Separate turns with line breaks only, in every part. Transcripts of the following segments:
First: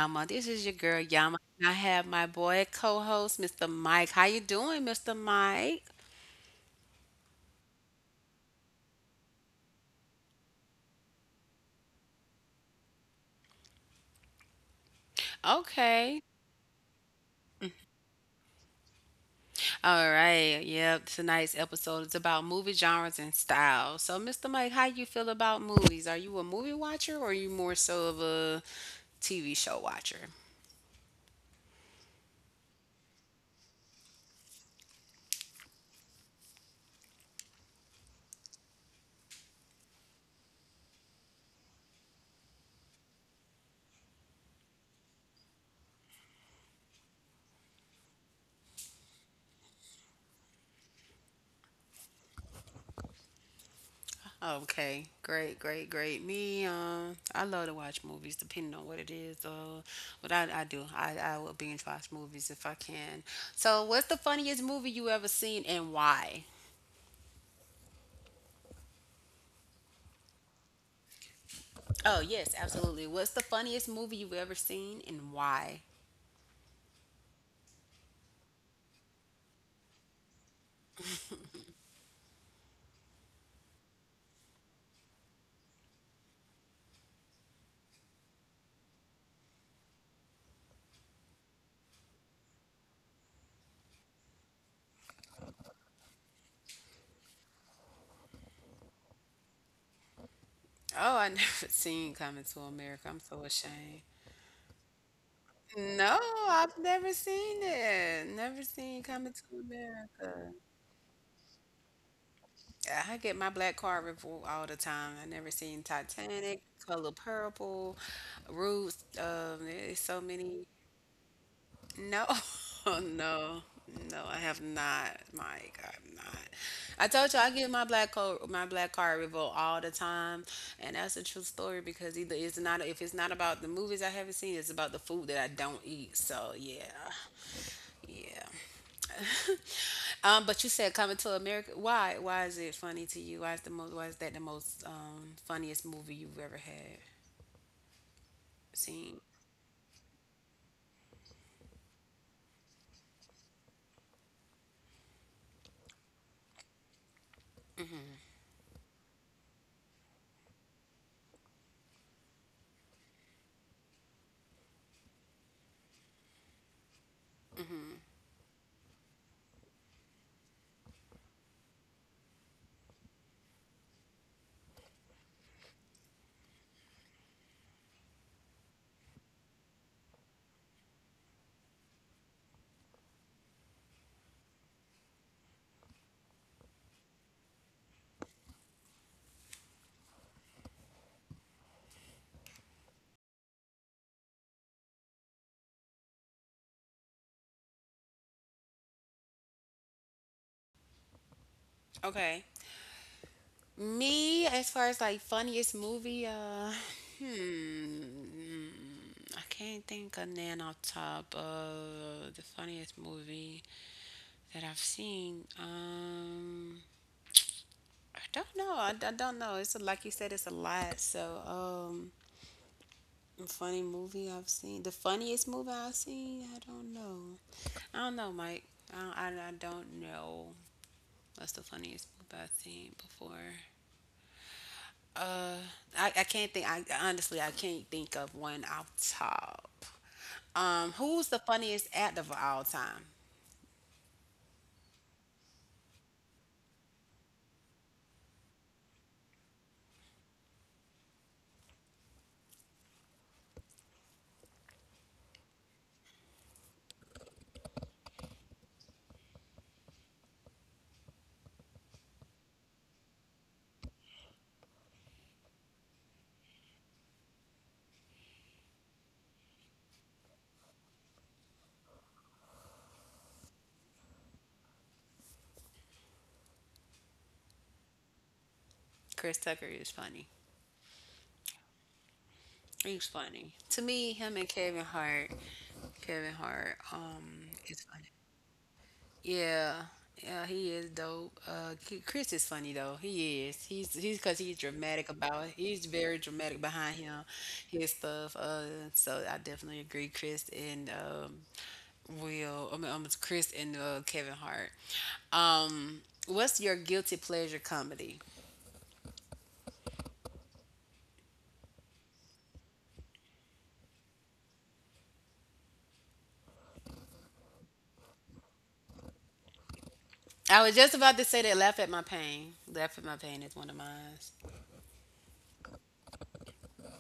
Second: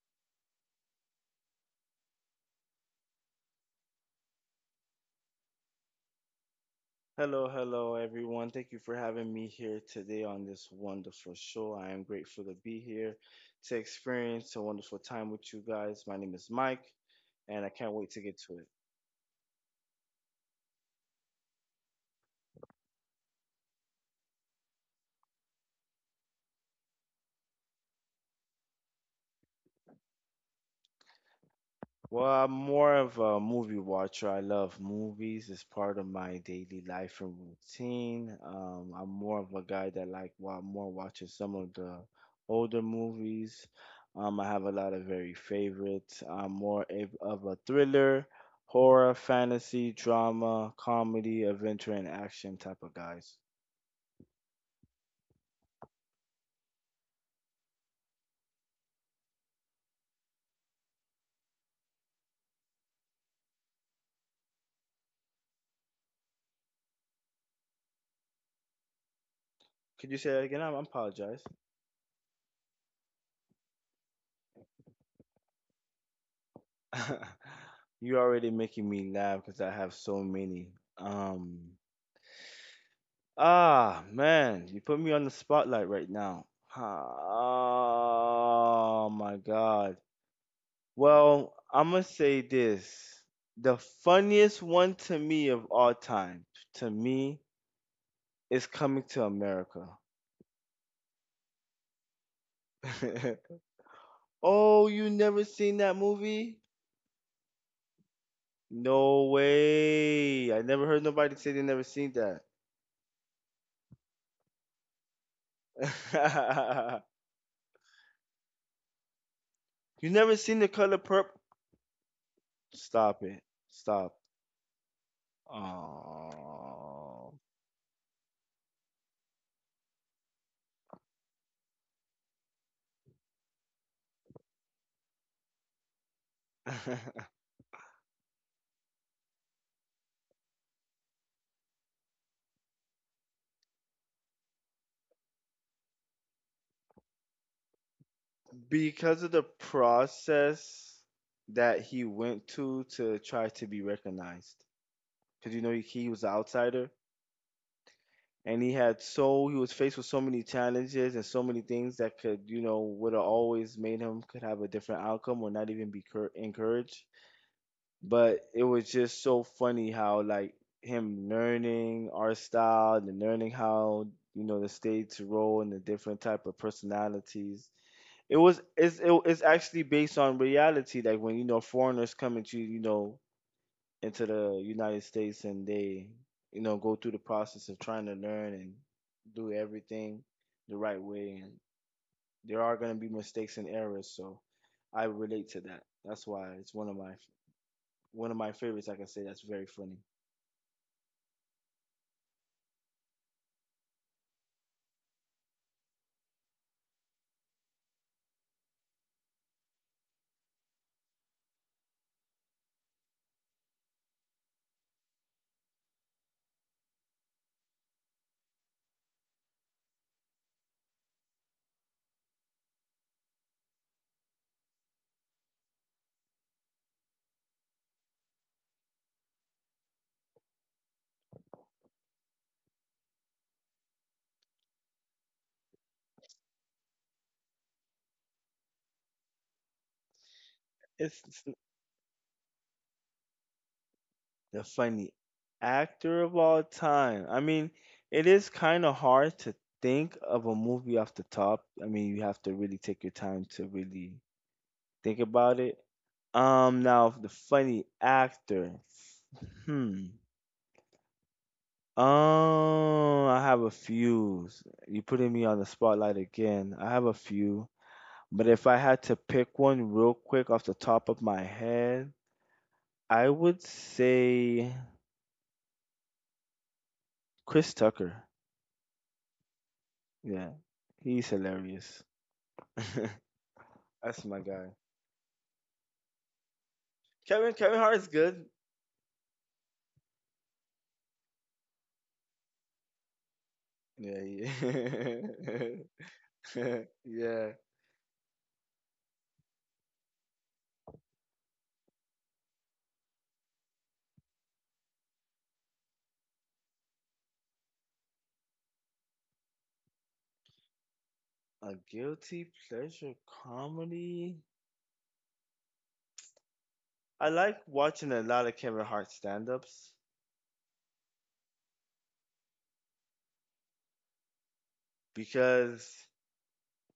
Yama. This is your girl Yama, and I have my boy co-host, Mr. Mike. How you doing, Mr. Mike?
Hello, hello, everyone. Thank you for having me here today on this wonderful show. I am grateful to be here to experience a wonderful time with you guys. My
Okay.
name is Mike, and I can't wait to get to it.
All right. Yep. Tonight's episode is about movie genres and styles. So, Mr. Mike, how you feel about movies? Are you a movie watcher or are you more so of a TV show watcher?
Well, I'm more of a movie watcher. I love movies. It's part of my daily life and routine. I'm more of a guy that like wa more watching some of the older movies. I have a lot of very favorites. I'm more of a thriller, horror, fantasy, drama, comedy, adventure, and action type of guys.
Okay, great, great, great. Me, I love to watch movies depending on what it is, but I do. I will binge watch movies if I can. So, what's the funniest movie you ever seen and why?
Could you say that again? I apologize.
Oh, yes, absolutely. What's the funniest movie you've ever seen and why?
You're already making me laugh because I have so many. Um. Man, you put me on the spotlight right now. Ah, Oh my God. Well, I'm gonna say this. The funniest one to me of all time, to me, is Coming to America.
Oh, I never seen Coming to America. I'm so ashamed.
Oh, you never seen that
No,
movie?
I've never seen it. Never seen
No
Coming to America.
way. I never heard nobody say they never seen that.
I get my black card review all the time. I never seen Titanic, Color Purple, Roots. There's
You
so
never seen
many.
The Color Purple?
No,
Stop it.
no,
Stop.
no. I have not, Mike. I'm not. I told
Oh.
you I get my black card review all the time, and that's a true story because either it's not if it's not about the movies I haven't seen, it's about the food that I don't eat. So yeah, yeah. But you said Coming to America. Why? Why is it funny to you? Why is the most? Why is that the most funniest movie you've ever had seen?
Because of the process that he went to try to be recognized. Because you know he was an outsider, and he had so he was faced with so many challenges and so many things that could, you know, would have always made him, could have a different outcome, or not even be encouraged. But it was just so funny how, like, him learning our style and learning how, you know, the state's roll and the different type of personalities. It was it's it, it's actually based on reality. Like, when, you know, foreigners come into, you know, into the United States, and they, you know, go through the process of trying to learn and do everything the right way, and there are going to be mistakes and errors. So I relate to that. That's why it's one of my favorites. Like, I can say that's very funny.
Okay. Me, as far as like funniest movie, hmm, I can't think of none off top of the funniest movie that I've seen. I don't know. I don't know. Like you said, it's a lot. So, a funny movie I've seen. The funniest movie I've seen. I don't know. I don't know, Mike. I I don't know. What's the funniest movie I've seen before? Uh, I can't think. I honestly, I can't think of one off top. Who's the
It's
funniest actor of all time?
The funny actor of all time. I mean, it is kind of hard to think of a movie off the top. I mean, you have to really take your time to really think about it. Now, the funny actor. Hmm. I have a few. You putting me on the spotlight again. I have a few, but if I had to pick one real quick off the top of my head, I would say Chris Tucker.
Chris Tucker is funny.
Yeah, he's hilarious.
He's funny to me.
That's
Him
my
and
guy.
Kevin Hart. Kevin Hart. Um,
Kevin
is funny.
Hart's good.
Yeah, yeah, he is dope. Chris is funny though. He is. He's
Yeah,
because
yeah.
he's dramatic about it. He's very dramatic behind him,
Yeah.
his stuff. So I definitely agree, Chris and Will. I mean, it's Chris and Kevin Hart. Um, what's your guilty pleasure comedy?
A guilty pleasure comedy. I like watching a lot of Kevin Hart stand-ups
I was just about to say that. Laugh at my pain. Laugh at my pain is one of mine.
because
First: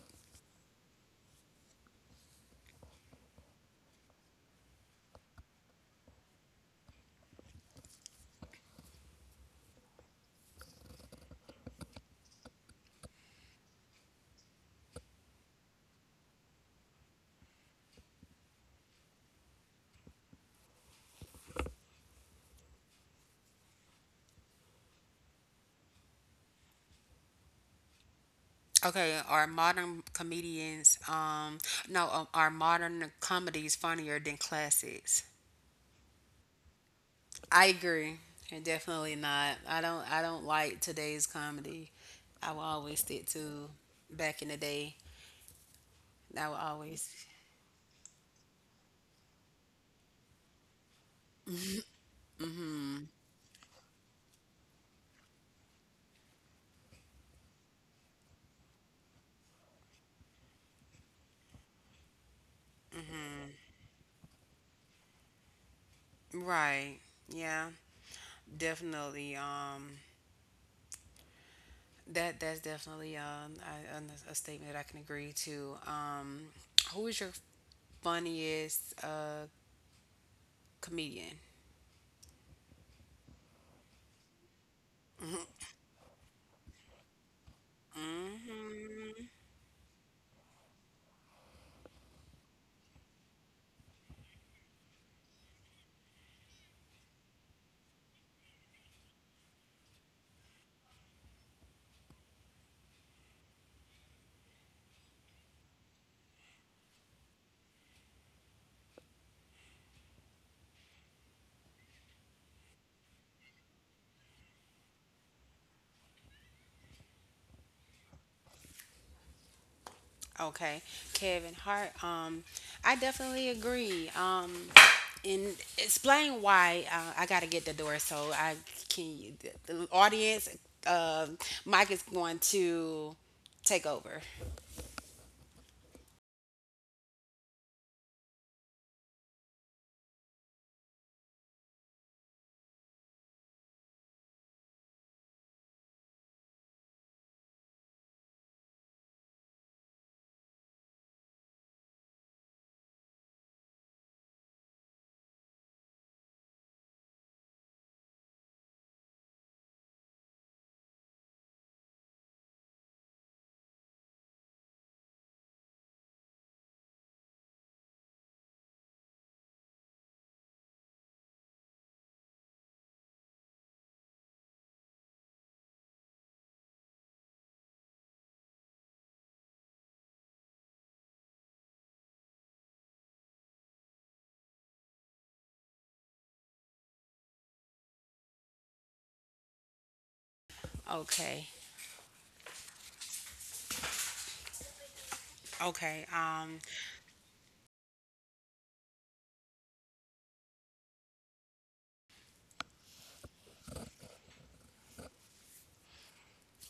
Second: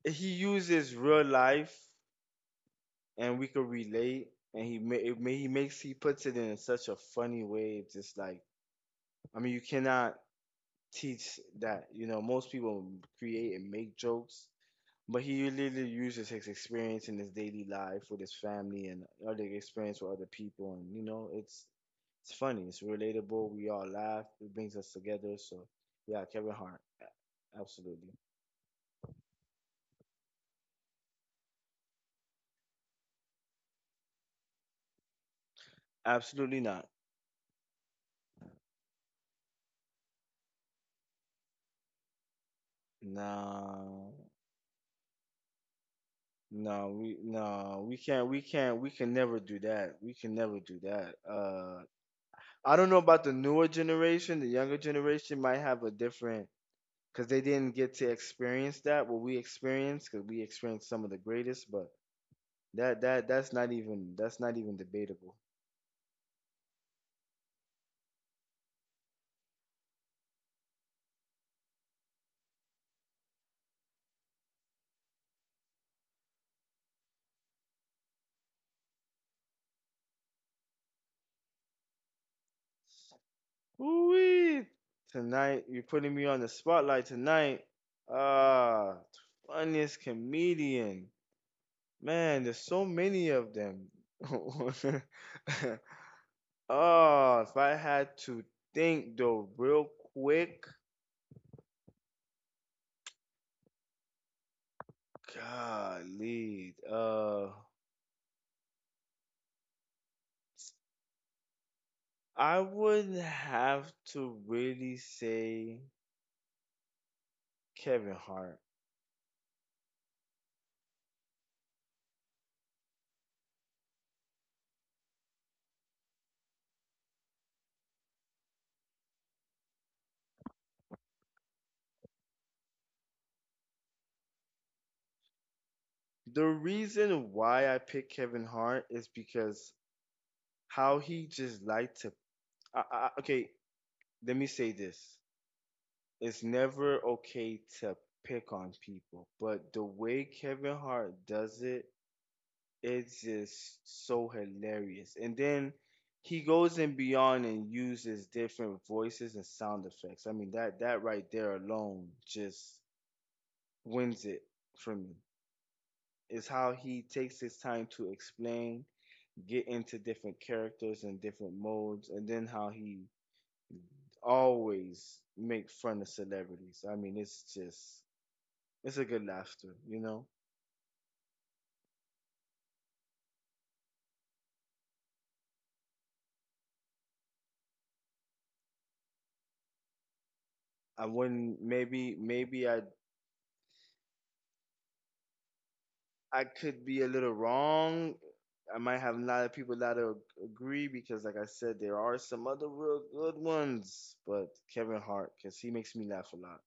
he uses real life, and we can relate, and he ma- it ma- he makes he puts it in such a funny way. It's just like, I mean, you cannot teach that. You know, most people create and make jokes. But he literally uses his experience in his daily life with his family and other experience with other people, and you know, it's funny, it's relatable. We all laugh. It brings us together. So, yeah, Kevin Hart,
Okay, are modern comedians, no, are modern comedies funnier than classics?
absolutely not.
I agree, and definitely not. I don't. I don't like today's comedy. I will always stick to
No,
back in the day. I will
no,
always.
we no, we can never do that. We can never do that. I don't know about the newer generation. The younger generation might have a different, because they didn't get to experience that what we experienced, because we experienced some of the greatest, but that's not even debatable.
Right. Yeah. Definitely. That's definitely a statement that I can agree to. Who is your funniest comedian?
Ooh, tonight you're putting me on the spotlight tonight. ah uh, Funniest comedian, man, there's so many of them. Oh, if I had to think though, real quick, golly, I would have to really say Kevin Hart.
Okay, Kevin Hart. I definitely agree. And explain why I got to get the door so I can. The audience, uh, Mike is going to take over.
The reason why I picked Kevin Hart is because how he just liked to. Okay, let me say this. It's never okay to pick on people, but the way Kevin Hart does it, it's just so hilarious. And then he goes and beyond and uses different voices and sound effects. I mean, that right there alone just wins it for me. Is how he takes his time to explain, get into different characters and different modes, and then how he always make fun of celebrities. I mean, it's just it's a good laughter. I
Okay.
wouldn't Maybe I
Okay.
I
Um,
could be a little wrong. I might have a lot of people that agree because, like I said, there are some other real good ones. But Kevin Hart, because he makes me laugh a lot.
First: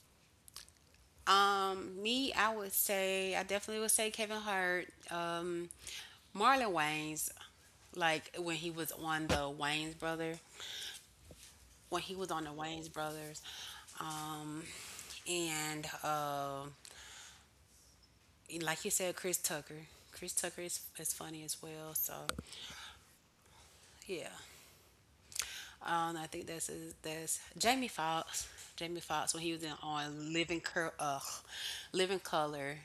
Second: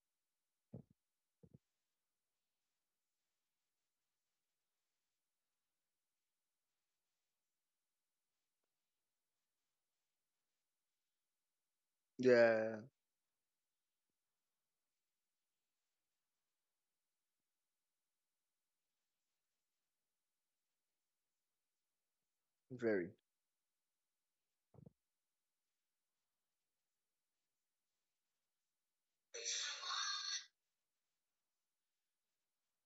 um, me, I definitely would say Kevin Hart, Marlon Wayans, like when he was on the Wayans brother. When he was on the
Yeah,
Wayne's Brothers. Um, and like you said, Chris Tucker. Chris Tucker is funny as well. So
very.
yeah, I think that's Jamie Foxx. Jamie Foxx when he was in on Living Living Color.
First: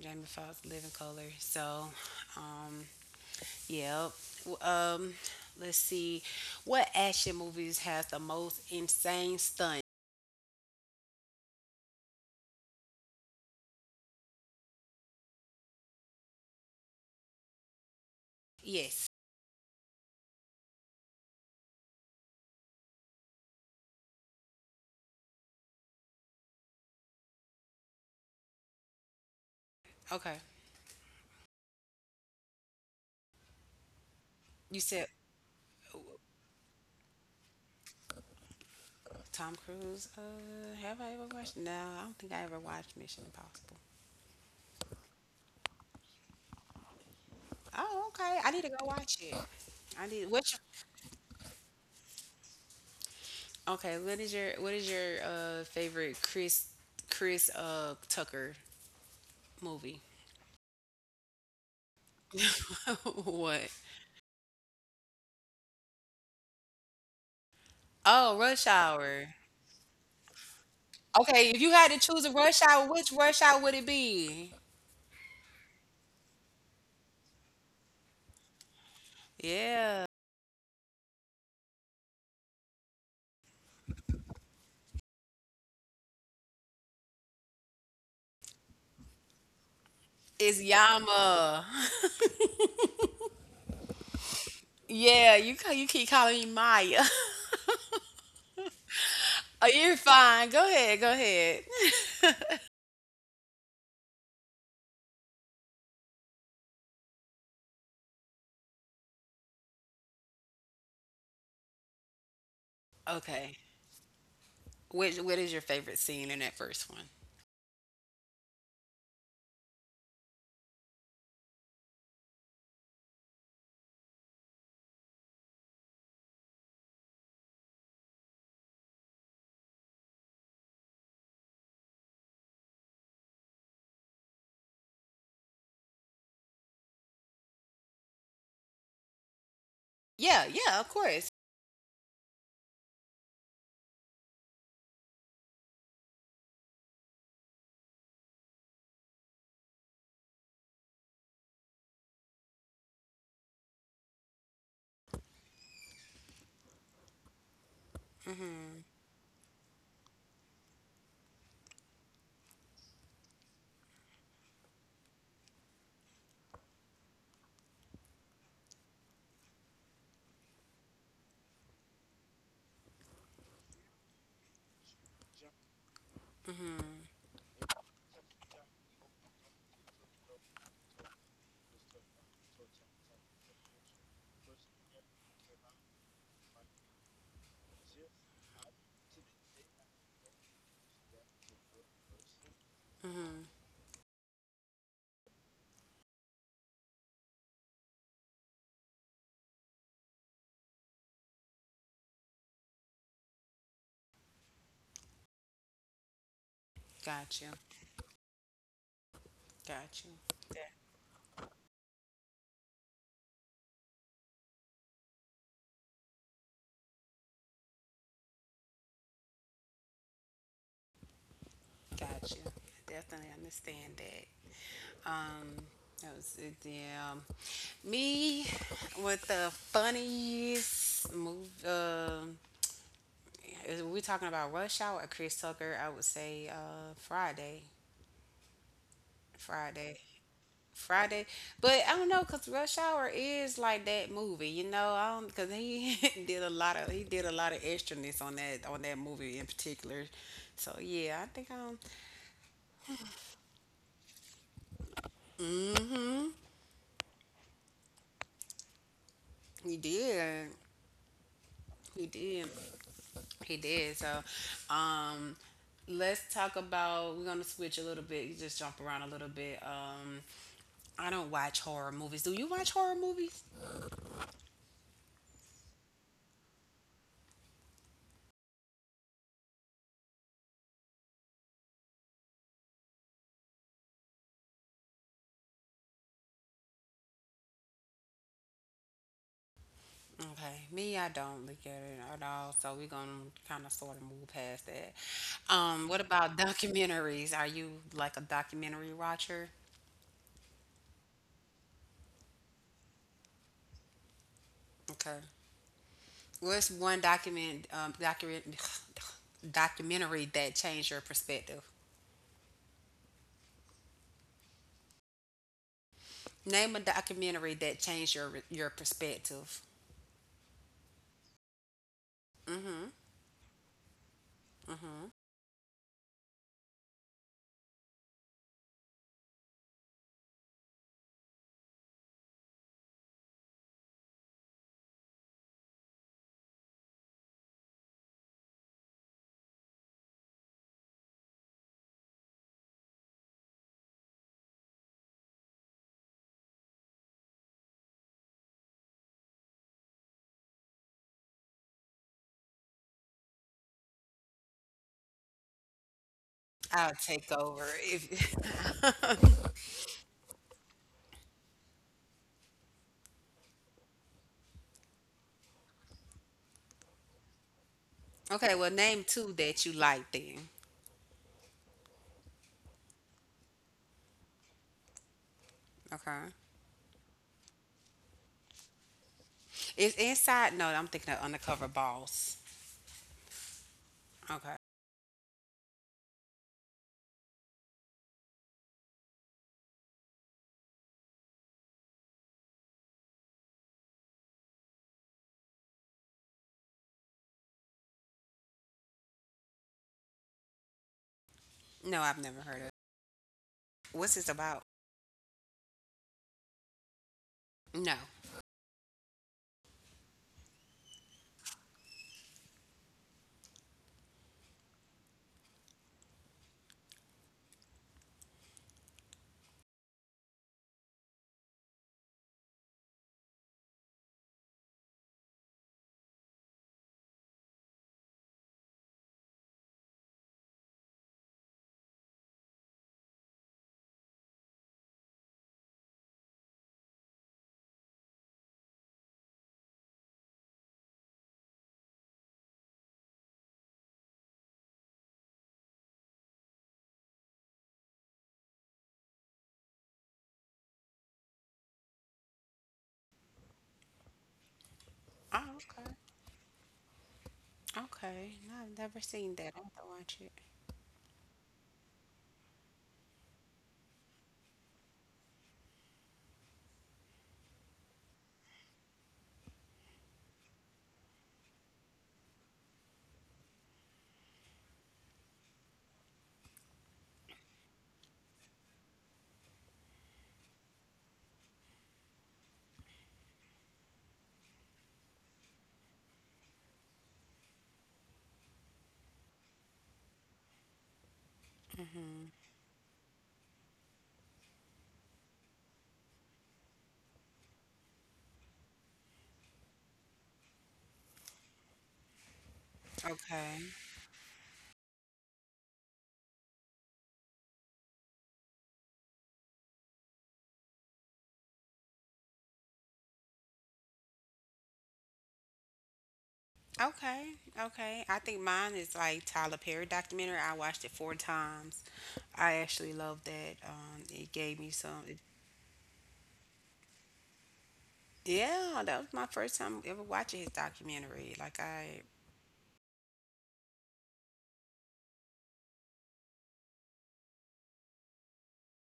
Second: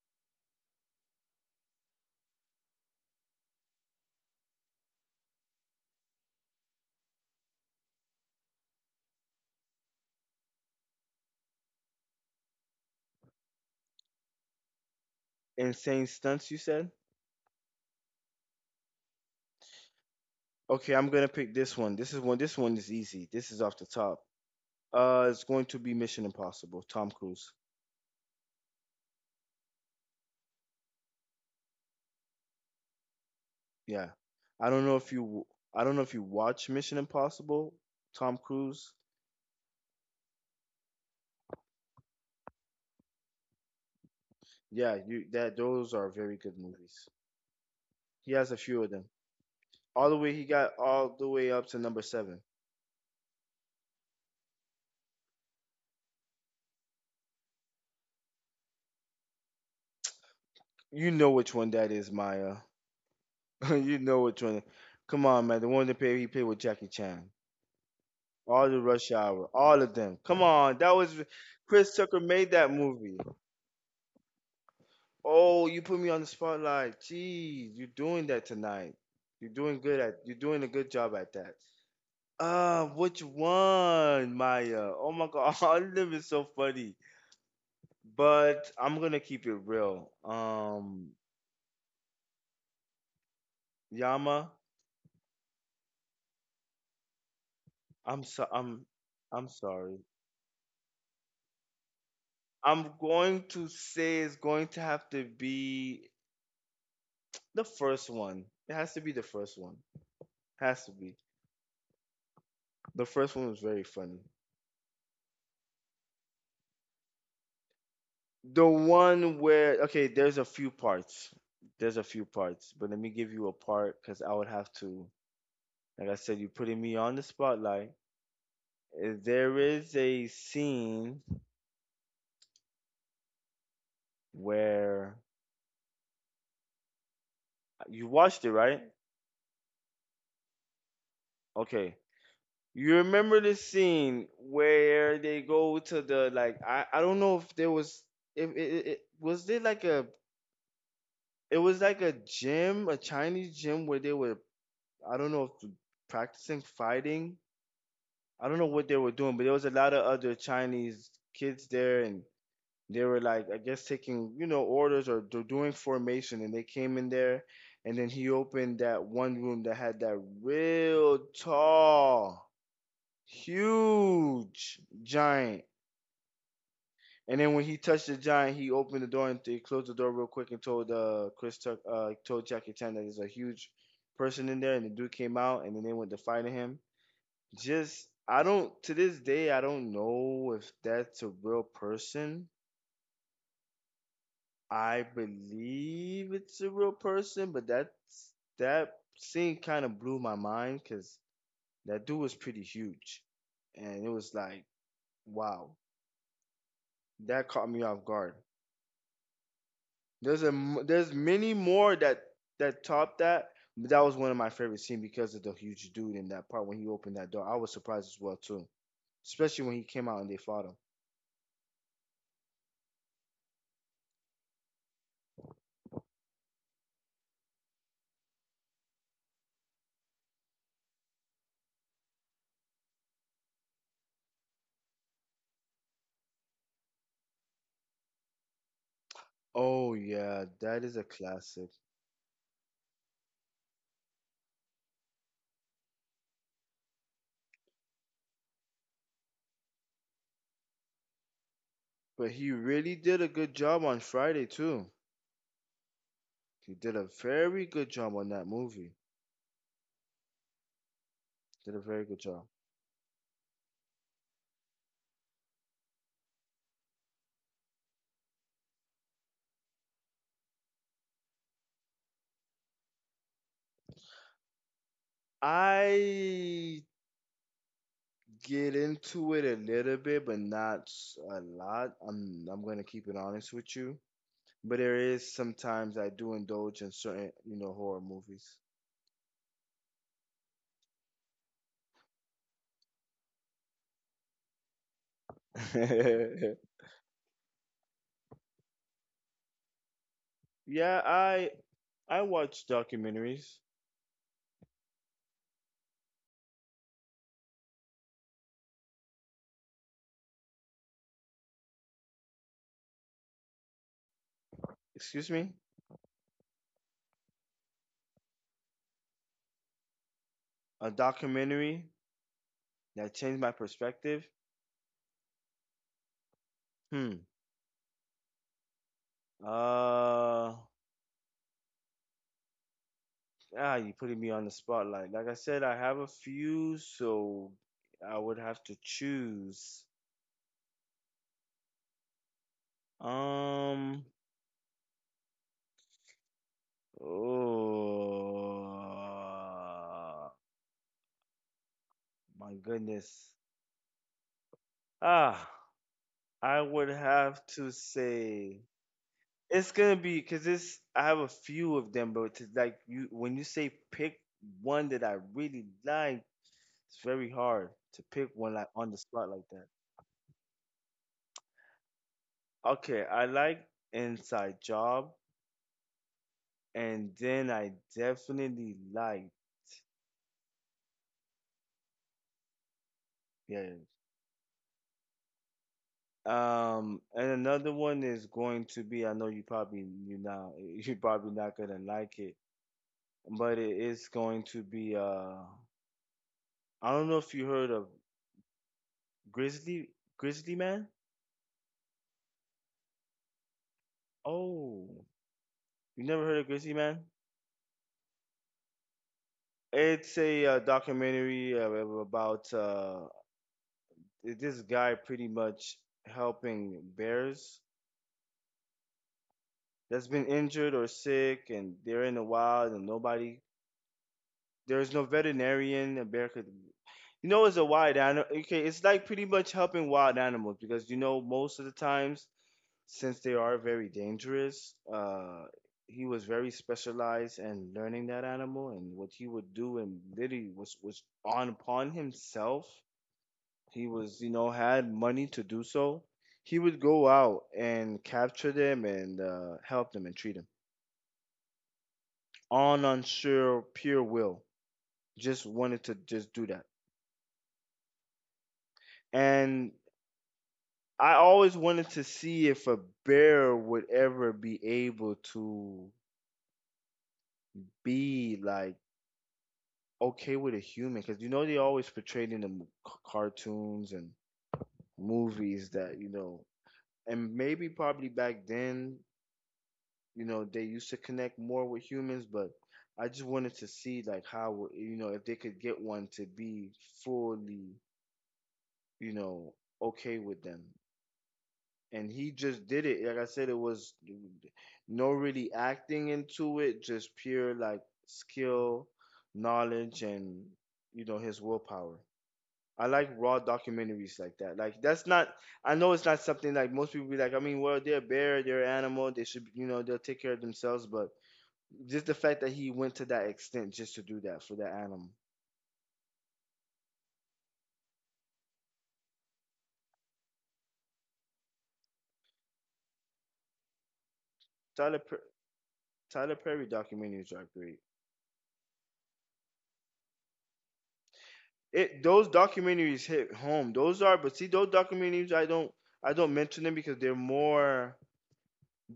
Jamie Foxx Living Color. So, um, yeah. W- Um, let's see, what action movies has the most insane stunts?
Insane stunts, you said?
Yes.
Okay, I'm gonna pick this one. This is one. This one is easy. This is off the top. It's going to be Mission Impossible. Tom Cruise.
Okay.
Yeah, I
You
don't know
said
if you. I don't know if you watch Mission Impossible. Tom Cruise.
Tom Cruise. Have I ever watched? No, I don't think I ever watched Mission Impossible.
Yeah, you that those are very good movies.
Oh,
He
okay.
has
I
a
need to
few
go
of them.
watch it.
All
I
the way
need.
He
What's
got all the way up to No. 7.
your, okay? What is your favorite Chris Tucker movie?
You know which one that is, Maya.
What?
You know which one. Come on, man. The one that played he played with Jackie Chan.
Oh,
All
Rush
the Rush
Hour.
Hour, all of them. Come on, that was
Okay, if you
Chris
had to
Tucker
choose a
made
Rush
that
Hour, which
movie.
Rush Hour would it be?
Oh, you put me on the spotlight. Jeez, you're doing that tonight.
Yeah,
You're doing a good job at that. Which one, Maya? Oh my God, all of them is so funny. But I'm gonna keep it real.
it's Yama.
Yama,
Yeah, you keep calling me Maya.
I'm so I'm I'm
Oh, you're
sorry.
fine. Go ahead. Go ahead.
I'm going to say it's going to have to be the first one. It has to be the first one. Has to be. The first one was
Okay.
very funny.
What is your favorite scene in that first one?
The one where Okay, there's a few parts. There's a few parts, but let me give you a part because I would have to. Like I said, you're putting me on the spotlight. There is a scene where, you watched it, right?
Yeah, yeah, of course.
Okay. You remember the scene where they go to the, like, I don't know if there was, if it was there, like a it was like a gym, a Chinese gym where they were, I don't know if practicing fighting. I don't know
Mhm.
what they were doing, but there was a lot of other Chinese kids there, and they were like, I guess taking, you know, orders, or they're doing formation, and they came in there, and then he opened that one room that had that real tall, huge giant. And then when he touched the giant, he opened the door and he closed the door real quick and told Jackie Chan that there's a huge person in there. And the dude came out, and then they went to fight him. Just I don't To this day I don't know if that's a real person.
Mhm.
I believe it's a real person, but that scene kind of blew my mind because that dude was pretty huge, and it was like, wow,
Got
that
you.
caught me off guard.
Got you.
There's many more that topped that, but that was one of my favorite scenes because of the huge dude in that part when he opened that door. I was surprised as well too, especially when he came out and they fought him.
Got you. Definitely understand that. Um, that was it. Yeah. Me with the funniest move. We talking about Rush Hour or Chris Tucker? I would say Friday.
Oh
Friday.
yeah, that is a
Friday,
classic.
but I don't know because Rush Hour is like that movie. I don't because he did a lot of he did a lot of extraness on that movie in particular. So yeah, I think
But he really did a good job on Friday too. He did a very good job on that movie.
he did
Did a very
he
good job.
did he did. So, um let's talk about we're gonna switch a little bit. Just jump around a little bit. I don't watch horror movies. Do you watch horror movies?
I get into it a little bit, but not a lot. I'm gonna keep it honest with you. But there is sometimes I do indulge in certain, horror movies.
Okay, me, I don't look at it at all. So we're gonna kind of sort of move past that. What about documentaries? Are you like a documentary watcher?
Yeah, I watch documentaries.
Okay. What's one document document documentary that changed your perspective?
Excuse me?
Name a documentary that changed your perspective.
A documentary
Mm-hmm,
that changed my perspective.
mm-hmm.
Hmm. Uh, you putting me on the spotlight. Like I said, I have a few, so I would have to choose. Um, oh my goodness. Ah, I would
I'll take
have
over
to say
if.
it's gonna be, because it's I have a few of them, but to, like you, when you say pick one that I really like, it's very hard to pick
Okay,
one like
well,
on the
name
spot
two
like.
that you like then.
Okay, I like Inside Job,
Okay.
and then I definitely like
Is Inside? No, I'm thinking of Undercover Boss.
Bears.
Okay.
And another one is going to be. I know you probably, you now, you probably not gonna like it, but it is going to be. I don't know if you heard of Grizzly Grizzly Man.
No, I've never heard of it. What's this about?
Oh, you never heard of Grizzly Man?
No.
It's a documentary about this guy pretty much helping bears that's been injured or sick and they're in the wild and nobody, there's no veterinarian in America. You know, it's a wild animal. Okay, it's like pretty much helping wild animals because you know most of the times since they are very dangerous, he was very specialized in learning that animal and what he would do and literally was on upon himself. He was you know had money to do so. He would go out and capture them and help them and treat them. On unsure pure will. Just
Oh,
wanted
okay.
to just do that.
Okay. No, I've never seen that. I
And
have to watch it.
I always wanted to see if a bear would ever be able to be like okay with a human because you know they always portrayed in the cartoons and movies that you know, and maybe probably back then you know they used to connect more with humans, but I just wanted to see like how you know if they could get one to be fully you know okay with them, and
hmm
he just did it. Like I said, it was no really acting into it, just pure like skill, knowledge, and you know his willpower. I like raw
Okay.
documentaries like that. Like that's not. I know it's not something like most people be like. I mean, well, they're a bear, they're an animal. They should, you know, they'll take care of themselves. But just the fact that he went to that extent just to do that for that animal.
Okay. Okay. I think mine is like Tyler Perry documentary. I watched it four times. I actually loved that. It gave me
Tyler
some. It,
per- Tyler Perry documentaries are great.
yeah, that was my first time ever watching his documentary. Like
It
I
those documentaries hit home. Those are, but see, those documentaries I don't mention them because they're more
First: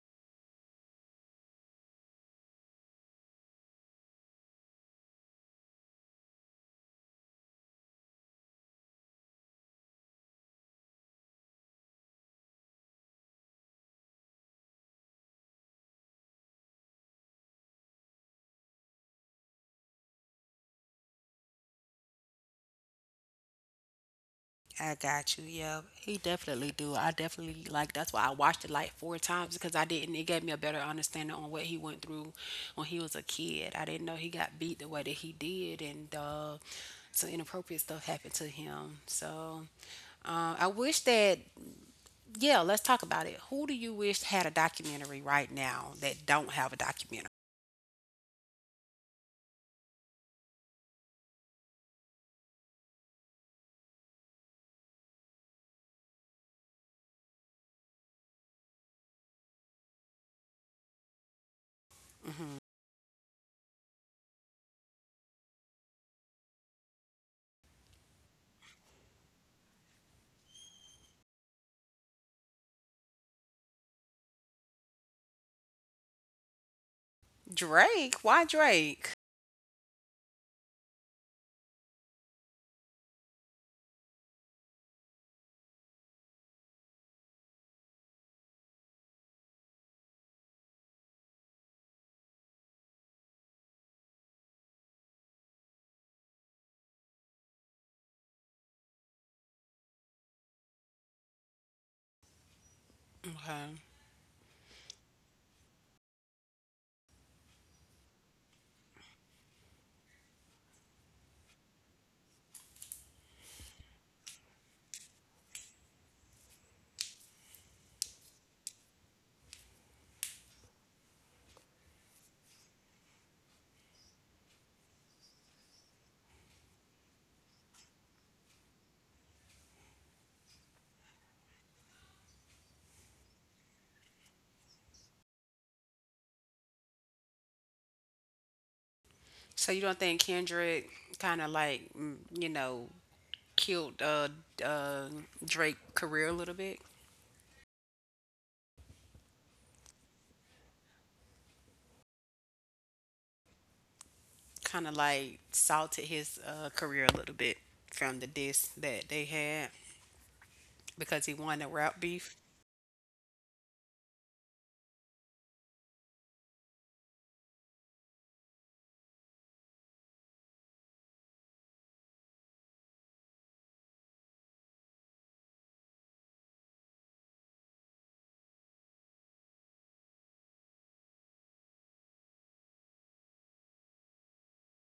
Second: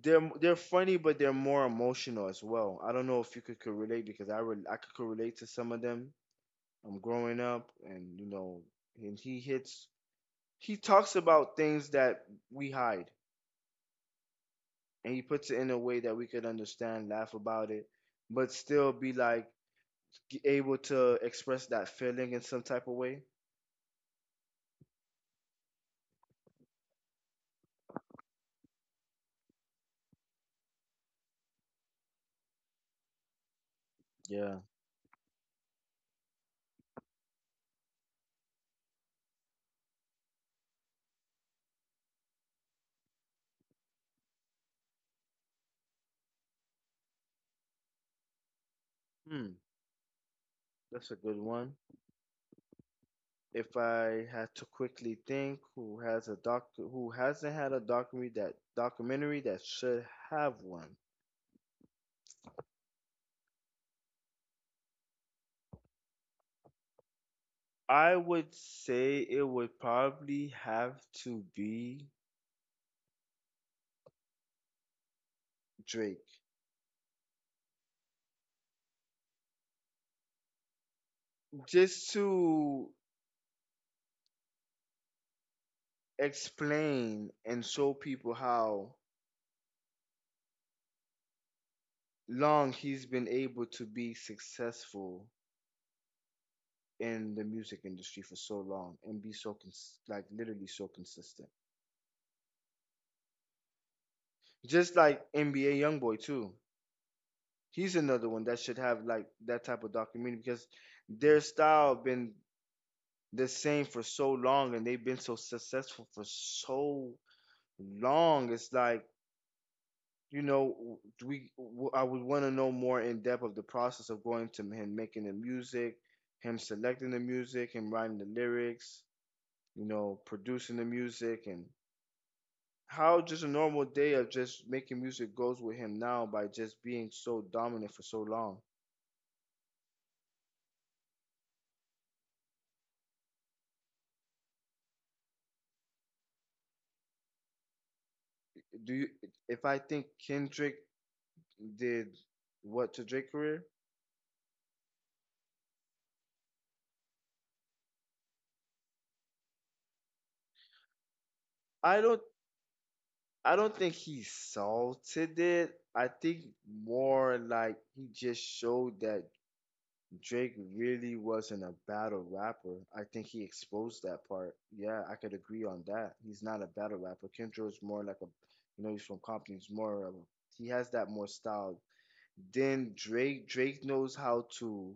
they're funny, but they're more emotional as well. I don't know if you could relate because I could relate to some of them. I'm growing up, and you know, and he talks about things that we hide, and he puts it in a way that we could understand, laugh about it, but still be like able to express that feeling in some type of way.
I got you. Yeah, he definitely do. I definitely like that's why I watched it like four times because I didn't. It gave me a better understanding on what he went through when he was a kid. I didn't know he got
Yeah.
beat the way that he did, and some inappropriate stuff happened to him. So, I wish that, yeah, let's talk about it. Who do you wish had a documentary right now that don't have a documentary?
Hmm. That's a good one. If I had to quickly think, who hasn't had a documentary that should have one?
Mm-hmm.
I would say it would probably have to be Drake,
Drake. Why Drake?
just to explain and show people how long he's been able to be successful in the music industry for so long and be so like literally so consistent.
Okay.
Just like NBA YoungBoy too. He's another one that should have like that type of documentary because their style been the same for so long and they've been so successful for so long. It's like you know we I would want to know more in depth of the process of going to him making the music, him selecting the music, him writing the lyrics, you know, producing the music and how just a normal day of just making music goes with him now by just being so dominant for so long.
So you don't think Kendrick kind of like, killed, uh, Drake career a little bit,
Do you If I think Kendrick did what to Drake's career?
kind of like salted his career a little bit from the diss that they had because he won the rap
I don't
beef.
I don't think he salted it. I think more like he just showed that Drake really wasn't a battle rapper. I think he exposed that part. Yeah, I could agree on that. He's not a battle rapper. Kendrick's more like a you know, he's from Compton, he's more of a, he has that more style. Then Drake knows how to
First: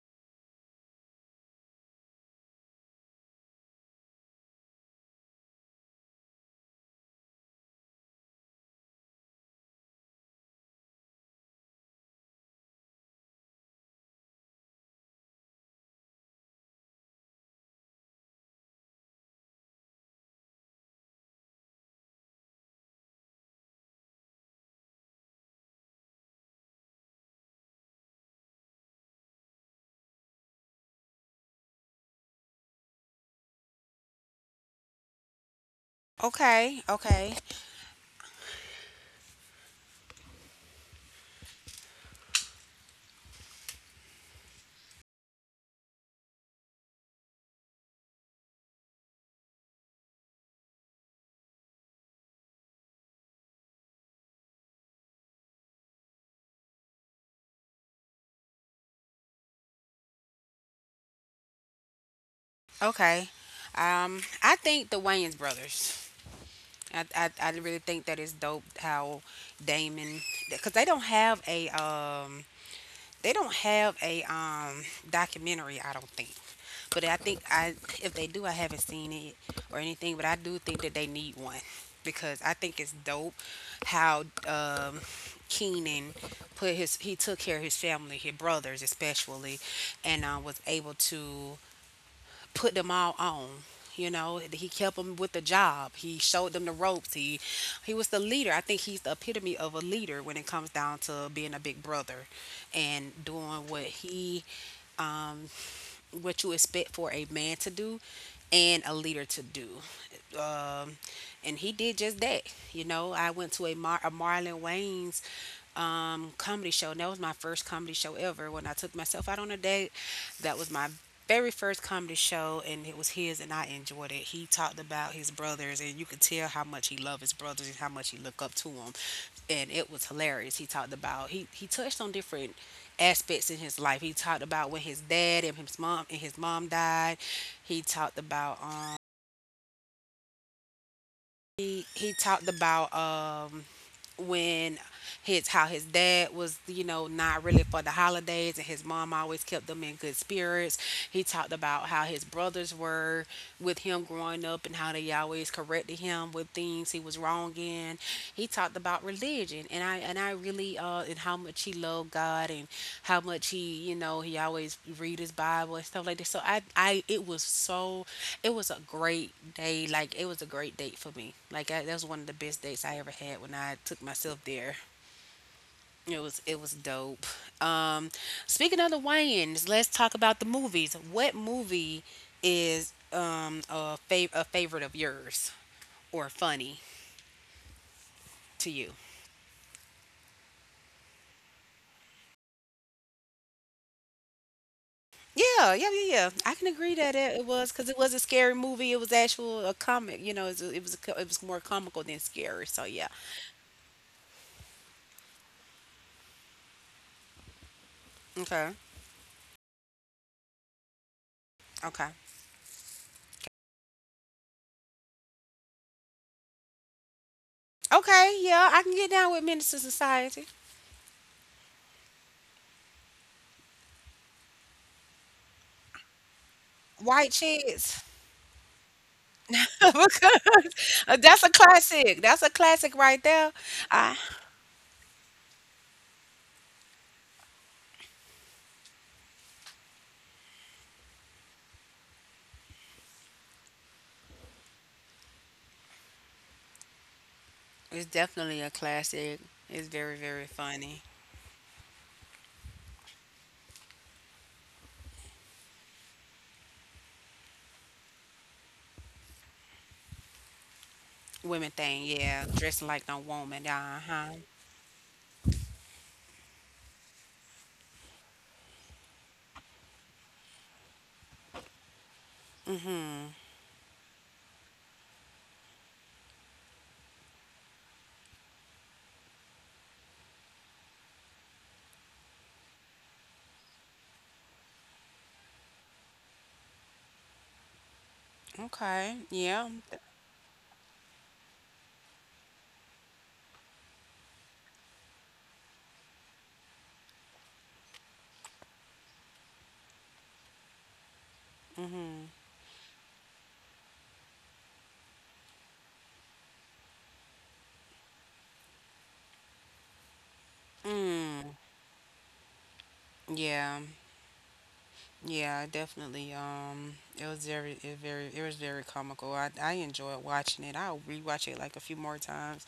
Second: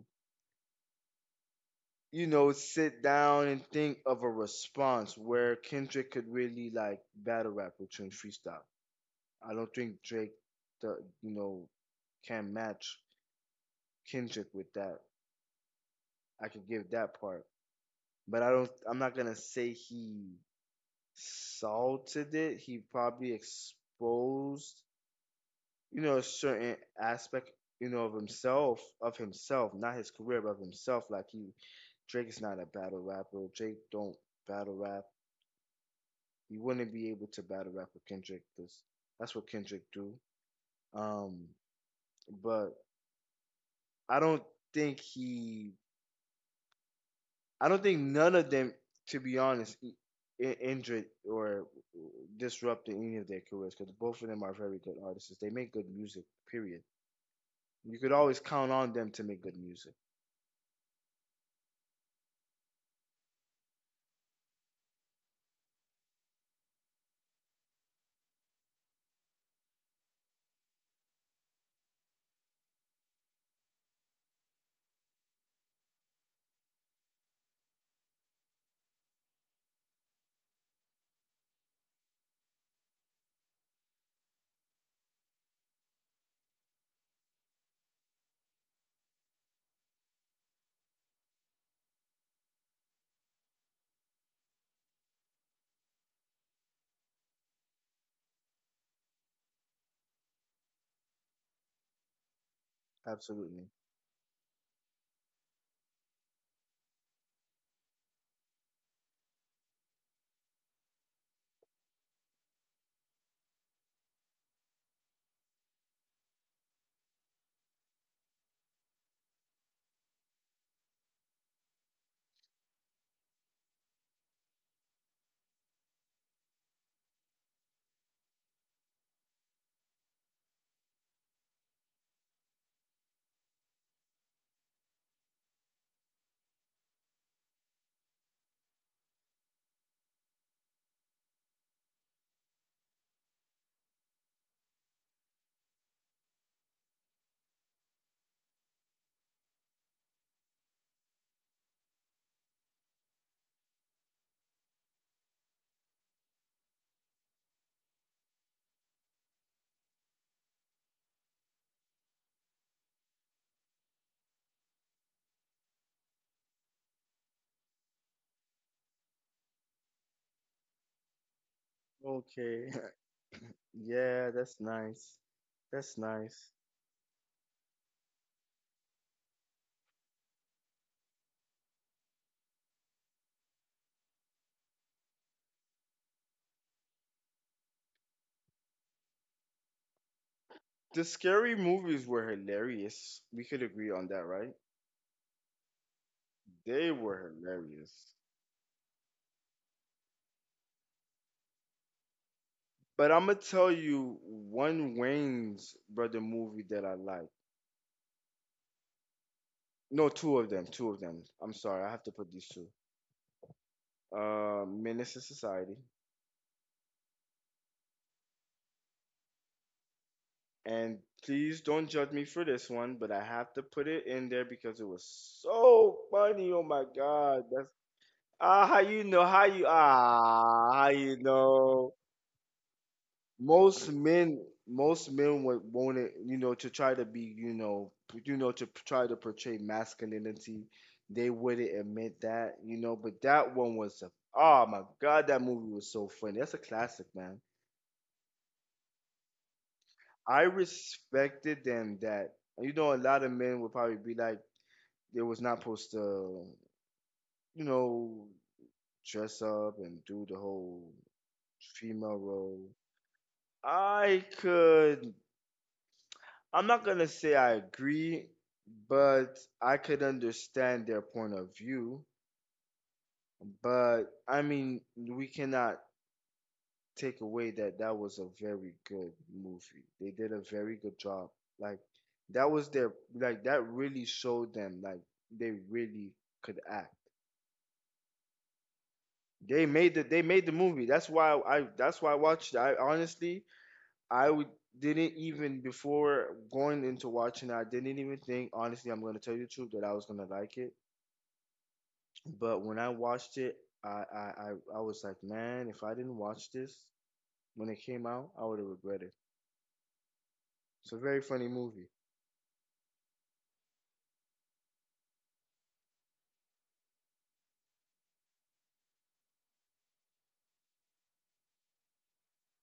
you know, sit down and think of a response where Kendrick could really like battle rap with Trent Freestyle. I don't think Drake, the you know, can match Kendrick with that. I could give that part, but I don't. I'm not gonna say he salted it. He probably exposed, you know, a certain aspect, you know, of himself, not his career, but of himself. Drake is not a battle rapper. Drake don't battle rap. You
Okay,
wouldn't be able
okay,
to battle rap with Kendrick because that's what Kendrick do. Um, but I don't think he, I don't think none of them, to be honest, injured or disrupted any of their careers because both of them are very good artists. They make good music. Period. You could always count on them to make good music.
okay. I think the Wayans brothers. I really think that it's dope how Damon because they don't have a documentary, I don't think. But I think I if they do, I haven't seen it or anything, but I do think that they need one because I think it's dope how Keenan put his he took care of his family, his brothers especially, and was able to put them all on. He kept them with the job. He showed them the ropes. He was the leader. I think he's the epitome of a leader when it comes down to being a big brother and
Absolutely.
doing um what you expect for a man to do and a leader to do. Um and he did just that. I went to a Marlon Wayne's comedy show, and that was my first comedy show ever. When I took myself out on a date, that was my very first comedy show, and it was his, and I enjoyed it. He talked about his brothers, and you could tell how much he loved his brothers and how much he looked up to them, and it was hilarious. He talked about he touched on different aspects in his life. He talked about when his dad and his mom died. He talked about he talked about when his how his dad was not really for the holidays, and his mom always kept them in good spirits. He talked about how his brothers were with him growing up and how they always corrected him with things he was wrong in. He talked about religion, and I really, and how much he loved God, and how much he you know he always read his Bible and stuff like that. So I it was so it was a great day. Like it was a great date for me. Like that was one of the best
Okay.
dates I ever had when I took
yeah,
myself
that's
there.
nice. That's
It was
nice.
it was dope. Um, speaking of the Wayans, let's talk about the movies. What movie is a favorite of yours or funny to you?
The scary movies were hilarious. We could agree on that, right?
Yeah, yeah, yeah, yeah. I can
They
agree that
were
it was because it was
hilarious.
a scary movie. It was actual a comic. It was more comical than scary. So yeah.
But I'm gonna tell you one Wayne's brother movie that I like.
Okay,
No, two of them. Two of them. I'm sorry. I have
okay,
to put these two. Menace to Society.
okay. Yeah, I can get down with Minister Society.
And please don't judge me for this one, but I have to put it in there because it was so funny. Oh my
White
God. That's
Chicks.
ah, how you know? How you
That's
ah? How
a
you know?
classic. That's a classic right there.
Most
I,
men most men would want it you know to try to be you know you know to try to portray masculinity, they wouldn't admit that you know, but that one was a oh my god, that movie was so funny, that's a classic man.
it's definitely a classic. It's very, very
I
funny.
respected them that you know a lot of men would probably be like they was not supposed to you know dress up and do the whole
Women thing,
female
yeah.
role.
Dressing like no woman. Uh
i
huh.
could I'm not gonna say I agree, but I could understand their point of view.
Mhm.
But I mean, we cannot take away that that was a very good movie. They did a very good job. Like that was their like that really showed them like they really could act.
Okay. Yeah.
They made the movie. That's why I watched it. I honestly I would didn't even before going into watching it, I didn't even think honestly I'm gonna tell you the truth that I was gonna like it.
Mhm.
But when I watched it, I I was like, man, if I didn't watch this when it came out, I would have regretted. It's a very funny
Mm.
movie
Yeah. Yeah, definitely. It was very comical. I enjoyed watching it. I'll rewatch it like a few more times,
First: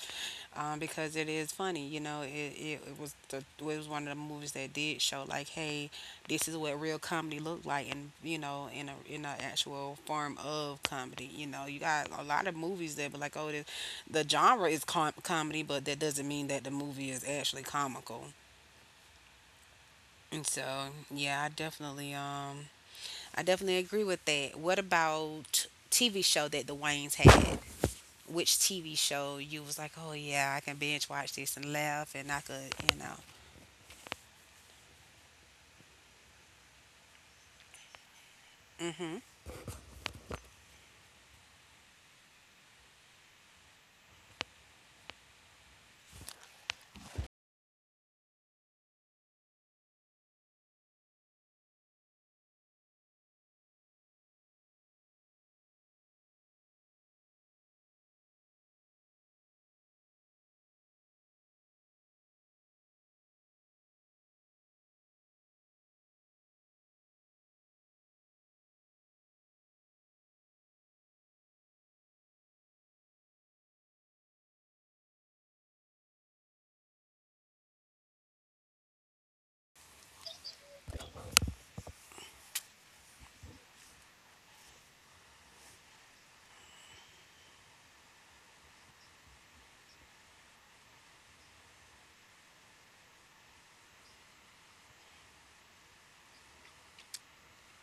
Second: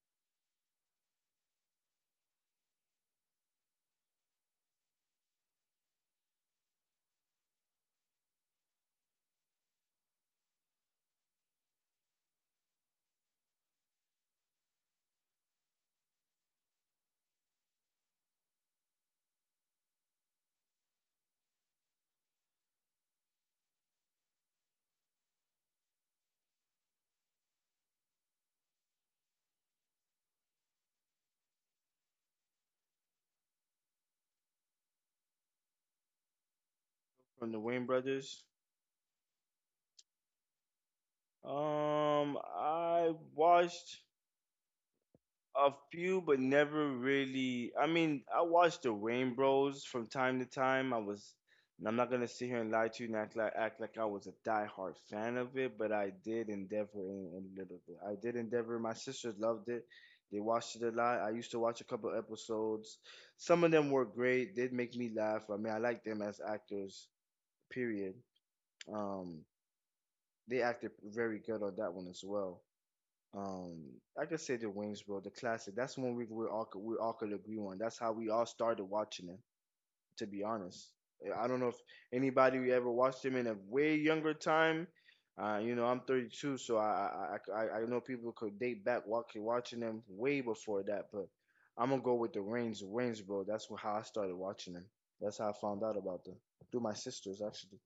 because it is funny. It was one of the movies that did show like, hey, this is what real comedy looked like, and in a in an actual form of comedy. You got a lot of movies that, but like, oh, the genre is comedy, but that doesn't mean that the movie is actually comical. And so, yeah, I definitely agree with that. What about TV show that the Waynes had? Which TV show you was like, oh yeah, I can binge watch this and laugh, and I could.
from the Wayne brothers.
Mhm.
I watched a few, but never really. I mean, I watched the Rain Bros from time to time. And I'm not gonna sit here and lie to you and act like I was a diehard fan of it, but I did endeavor in a little bit. I did endeavor. My sisters loved it. They watched it a lot. I used to watch a couple episodes. Some of them were great. Did make me laugh. I mean, I like them as actors. Period. Um, they acted very good on that one as well. Um, I could say the Wings, bro, the classic. That's one we all could agree on. That's how we all started watching it. To be honest, I don't know if anybody who ever watched him in a way younger time. You know, I'm 32, so I know people could date back watching them way before that. But I'm gonna go with the Wings, bro. That's how I started watching them. That's how I found out about them through my sisters, actually.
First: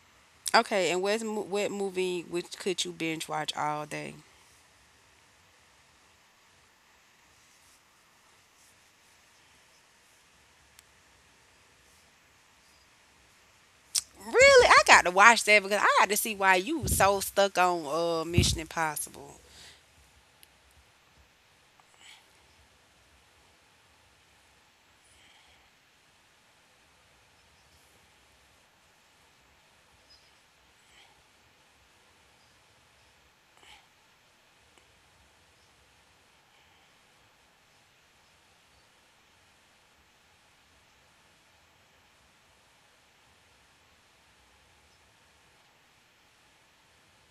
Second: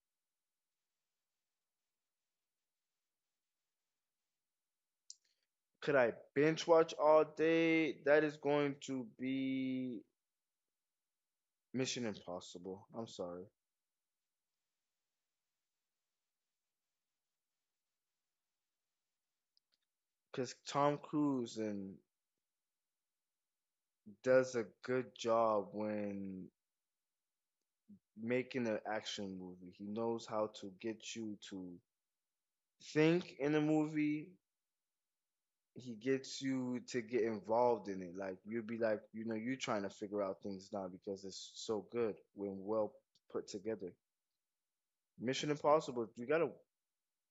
Okay, and what movie which could you binge watch all day?
Could I binge watch all day? That is going to be Mission Impossible. I'm sorry.
Really, I got to watch that because I had to see why you was so stuck on Mission Impossible.
Because Tom Cruise and does a good job when making an action movie. He knows how to get you to think in a movie. He gets you to get involved in it. Like you'll be like, you know, you're trying to figure out things now because it's so good when well put together. Mission Impossible, you gotta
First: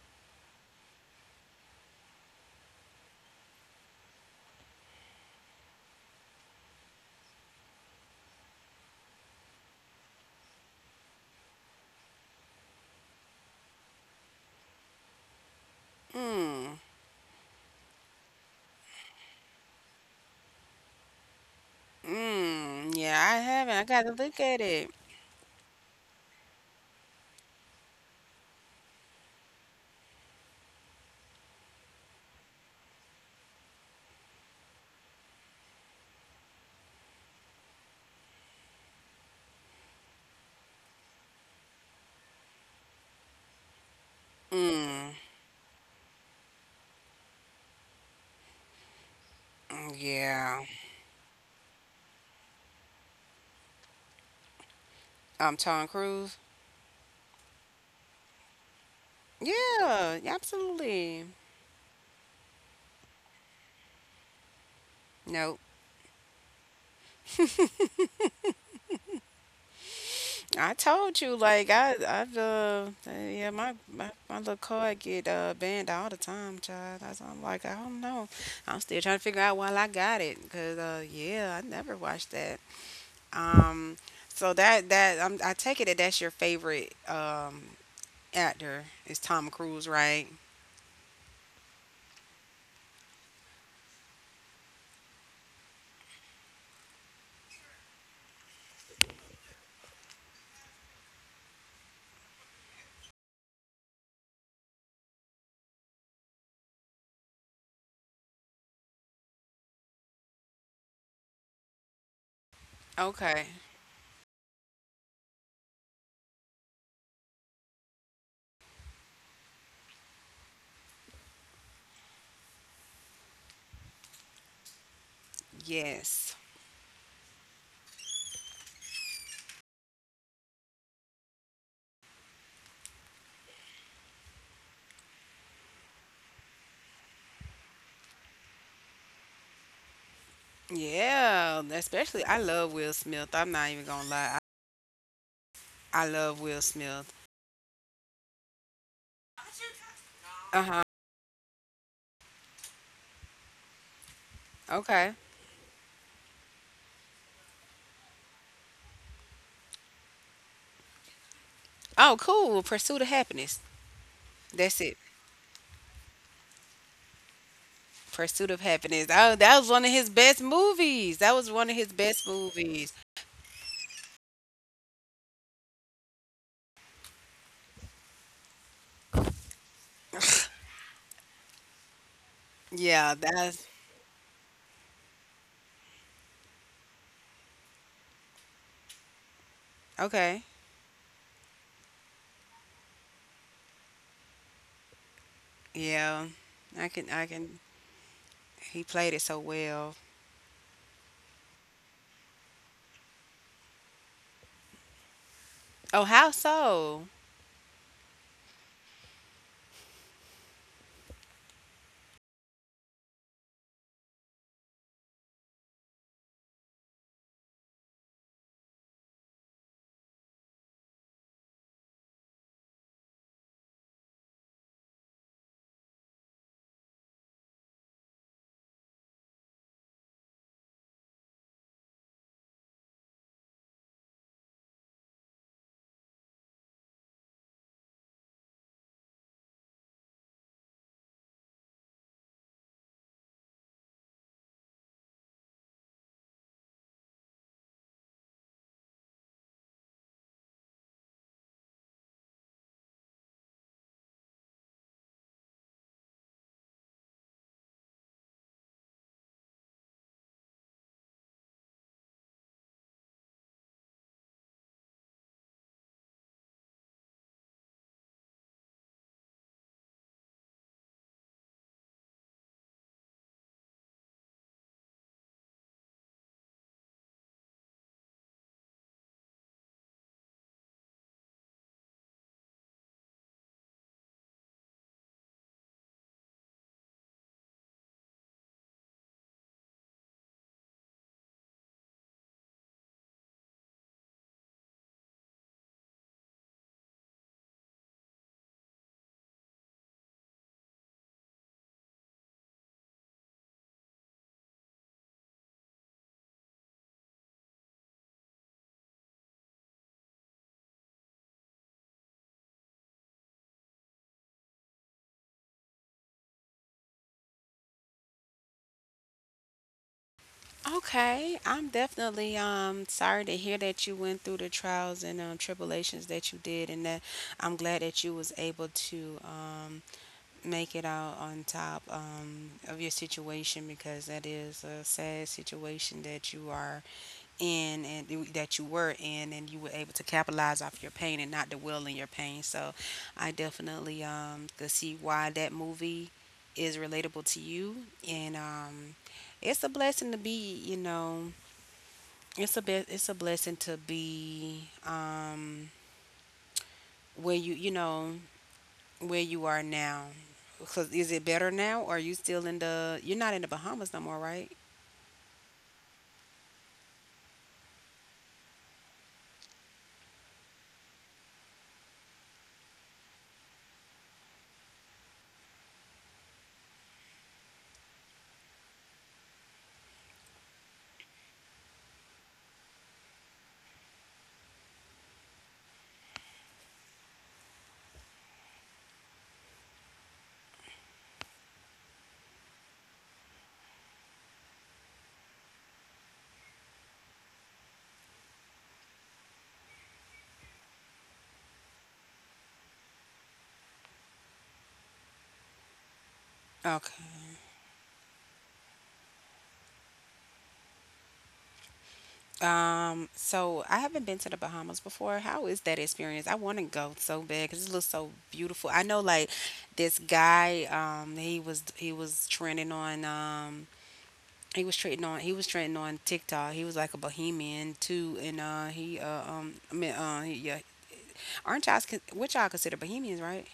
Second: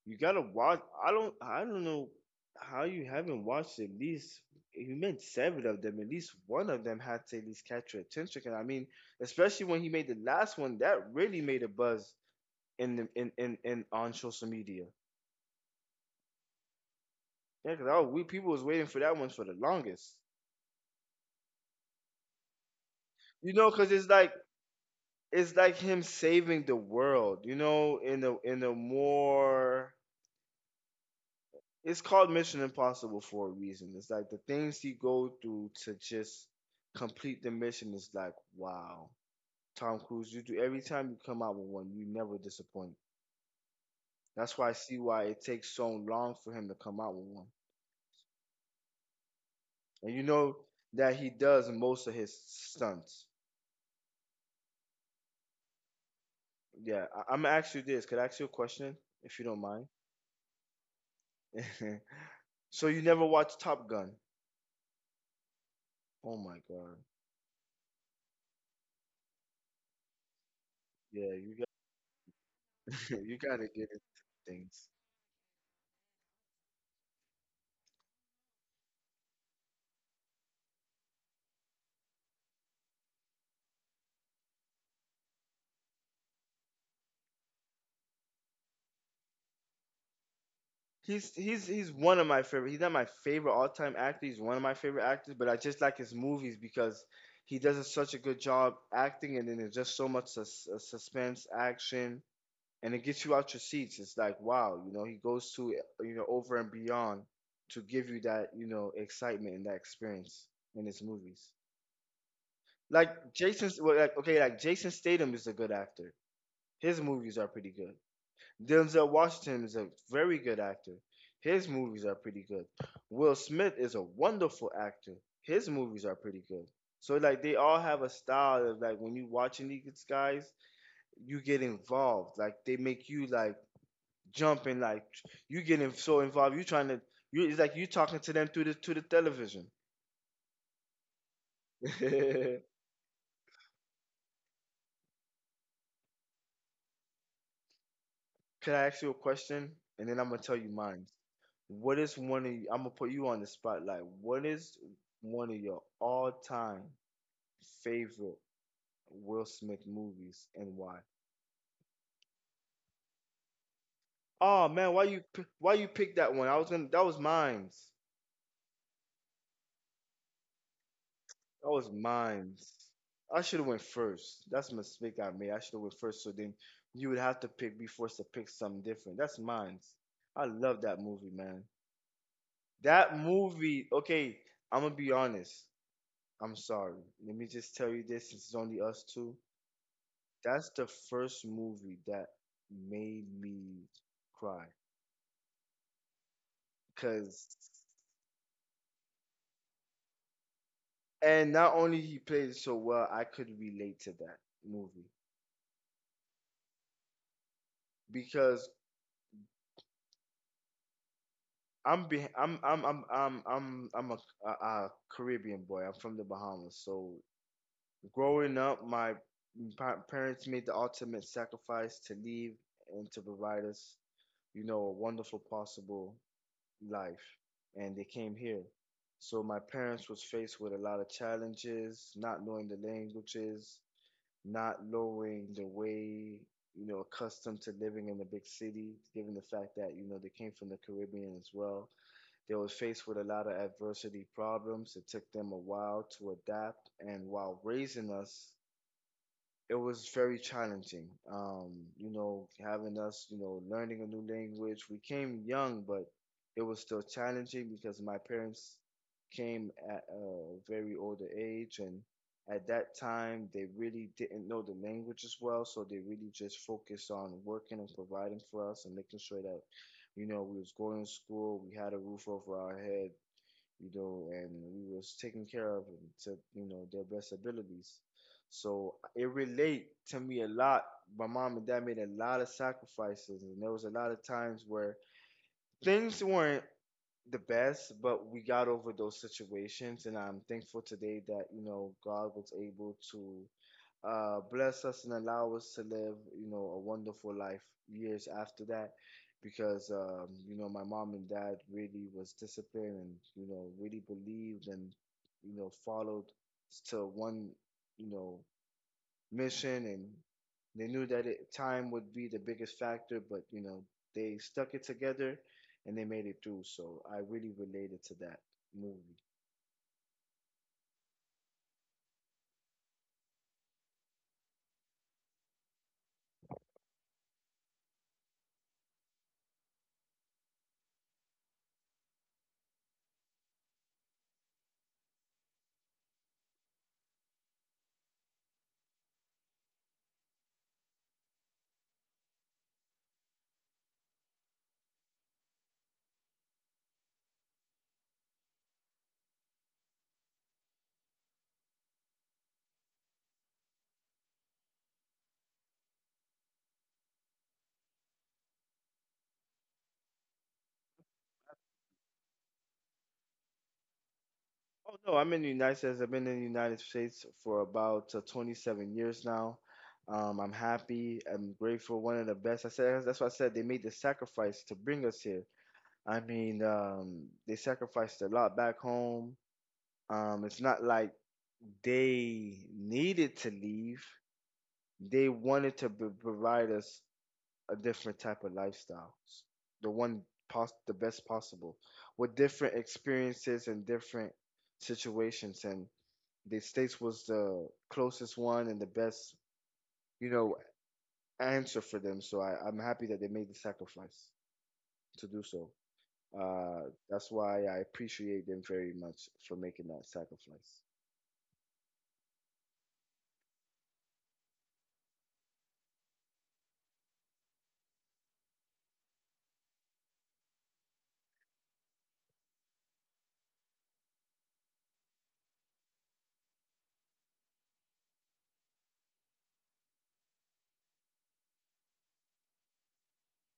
you gotta watch. I don't. I don't know how you haven't watched at least. You made seven of them. At least one of them had to at least catch your attention. 'Cause I mean, especially when he made the last one, that really made a buzz in the in on social media.
Mm.
Yeah, we people was waiting for that one for the longest.
Mm. Yeah, I
You know,
haven't. I
'cause
got to look at it.
it's like him saving the world. You know, in a more it's called Mission Impossible for a reason. It's like the things he go through to just complete the mission is like wow. Tom Cruise, you do every time you come out with one, you never disappoint. That's why I see
Mm.
why it takes so long for him to come out with one. And you know
Yeah.
that he does most of his stunts.
Tom Cruise.
Yeah, I'm gonna ask you this. Could I ask you a question if you don't mind?
Yeah, absolutely.
so you never watched Top Gun?
No,
Oh my god.
I told
Yeah,
you,
you
like I've
got you
yeah,
gotta
my,
get
my
into
my little
things.
card get banned all the time, child. That's I'm like, I don't know. I'm still trying to figure out why I got it, cause yeah, I never watched that. Um, so that I take it that that's your favorite actor is Tom Cruise, right?
He's one of my favorite. He's not my favorite all time actor. He's one of my favorite actors, but I just like his movies because he does such a good job acting, and then there's just so much suspense, action, and it gets you out your seats. It's like wow, you know, he goes to you know over and beyond to give you that you know excitement and that experience in his movies.
Okay.
Like okay, like Jason Statham is a good actor. His movies are pretty good. Denzel Washington is a very good actor. His movies are pretty good. Will Smith is a wonderful actor. His movies are
Yes.
pretty good. So like they all have a style of like when you watching these guys, you get involved. Like they make you like jump and like you getting so involved. You trying to you it's like you talking to them through the to the television.
Yeah. Especially, I
Can
love Will Smith. I'm not even gonna lie. I love Will Smith.
I ask you a question? And then I'm gonna tell you
Uh huh.
mine. What is one of you, I'm gonna put you on the spotlight. What is
Okay.
one of your all time favorite Will Smith movies and why?
Oh, cool. Pursuit of Happiness.
Oh
That's
man,
it.
why you pick that one? I was gonna that was mine's.
Pursuit of Happiness. Oh, that was one of his best movies. That was
That
one of
was
his best
mine's.
movies.
I should have went first. That's a mistake I made. I should have went first. So then you would have to pick. Be forced to pick something different. That's mine's. I love that movie, man. That
Yeah, that's
movie. Okay, I'm gonna be honest. I'm sorry. Let me just tell you this. Since it's only us two.
okay.
That's the first movie that made me cry.
Yeah. I
Cause
can He played it so well.
And not only he played it so well, I could relate to that movie
Oh, how so?
because I'm be- I'm a Caribbean boy. I'm from the Bahamas, so growing up, my parents made the ultimate sacrifice to leave and to provide us, you know, a wonderful possible life, and they came here. So my parents was faced with a lot of challenges, not knowing the languages, not knowing the way, you know, accustomed to living in a big city, given the fact that, you know, they came from the Caribbean as well. They were faced with a lot of adversity problems. It took them a while to adapt. And while raising us, it was very challenging. You know, having us, you know, learning a new language. We came young, but it was still challenging because my parents came at a very older age, and at that time they really didn't know the language as well, so they really just focused on working and providing for us and making sure that, you know, we was going to school, we had a roof over our head, you know, and we was taken care of and to, you know, their best abilities. So it relate to me a lot. My mom and dad made a lot of sacrifices and there was a lot of times where things weren't the best, but we got over those situations and I'm thankful today that, you know, God was able to bless us and allow us to live, you know, a wonderful life years after that. Because, you know, my mom and dad really was disciplined and, you know, really believed and, you know, followed to one, you know, mission. And they knew that it, time would be the biggest factor, but, you know, they stuck it together and they made it through. So I really related to that movie.
Okay. I'm definitely sorry to hear that you went through the trials and tribulations that you did, and that I'm glad that you was able to make it out on top, of your situation, because that is a sad situation that you are in and that you were in, and you were able to capitalize off your pain and not dwell in your pain. So I definitely, could see why that movie is relatable to you, and it's a blessing to be, it's a it's a blessing to be, where you you know where you are now. Because is it better now, or are you still in the? You're not in the Bahamas no more, right?
Oh no, I'm in the United States. I've been in the United States for about 27 years now. I'm happy. I'm grateful. One of the best. I said that's why I said they made the sacrifice to bring us here. I mean, they sacrificed a lot back home. It's not like they needed to leave. They wanted to provide us a different type of lifestyle, the one the best possible, with different experiences and different situations and the States was the closest one and the best, you know, answer for them. So I'm happy that they made the sacrifice to do so. Uh,
Okay.
that's why I appreciate them very much for making that sacrifice.
So I haven't been to the Bahamas before. How is that experience? I want to go so bad because it looks so beautiful. I know, like this guy. He was trending on. He was trending on. He was trending on TikTok. He was like a bohemian too, and he I mean yeah. Aren't y'all what y'all consider bohemians, right?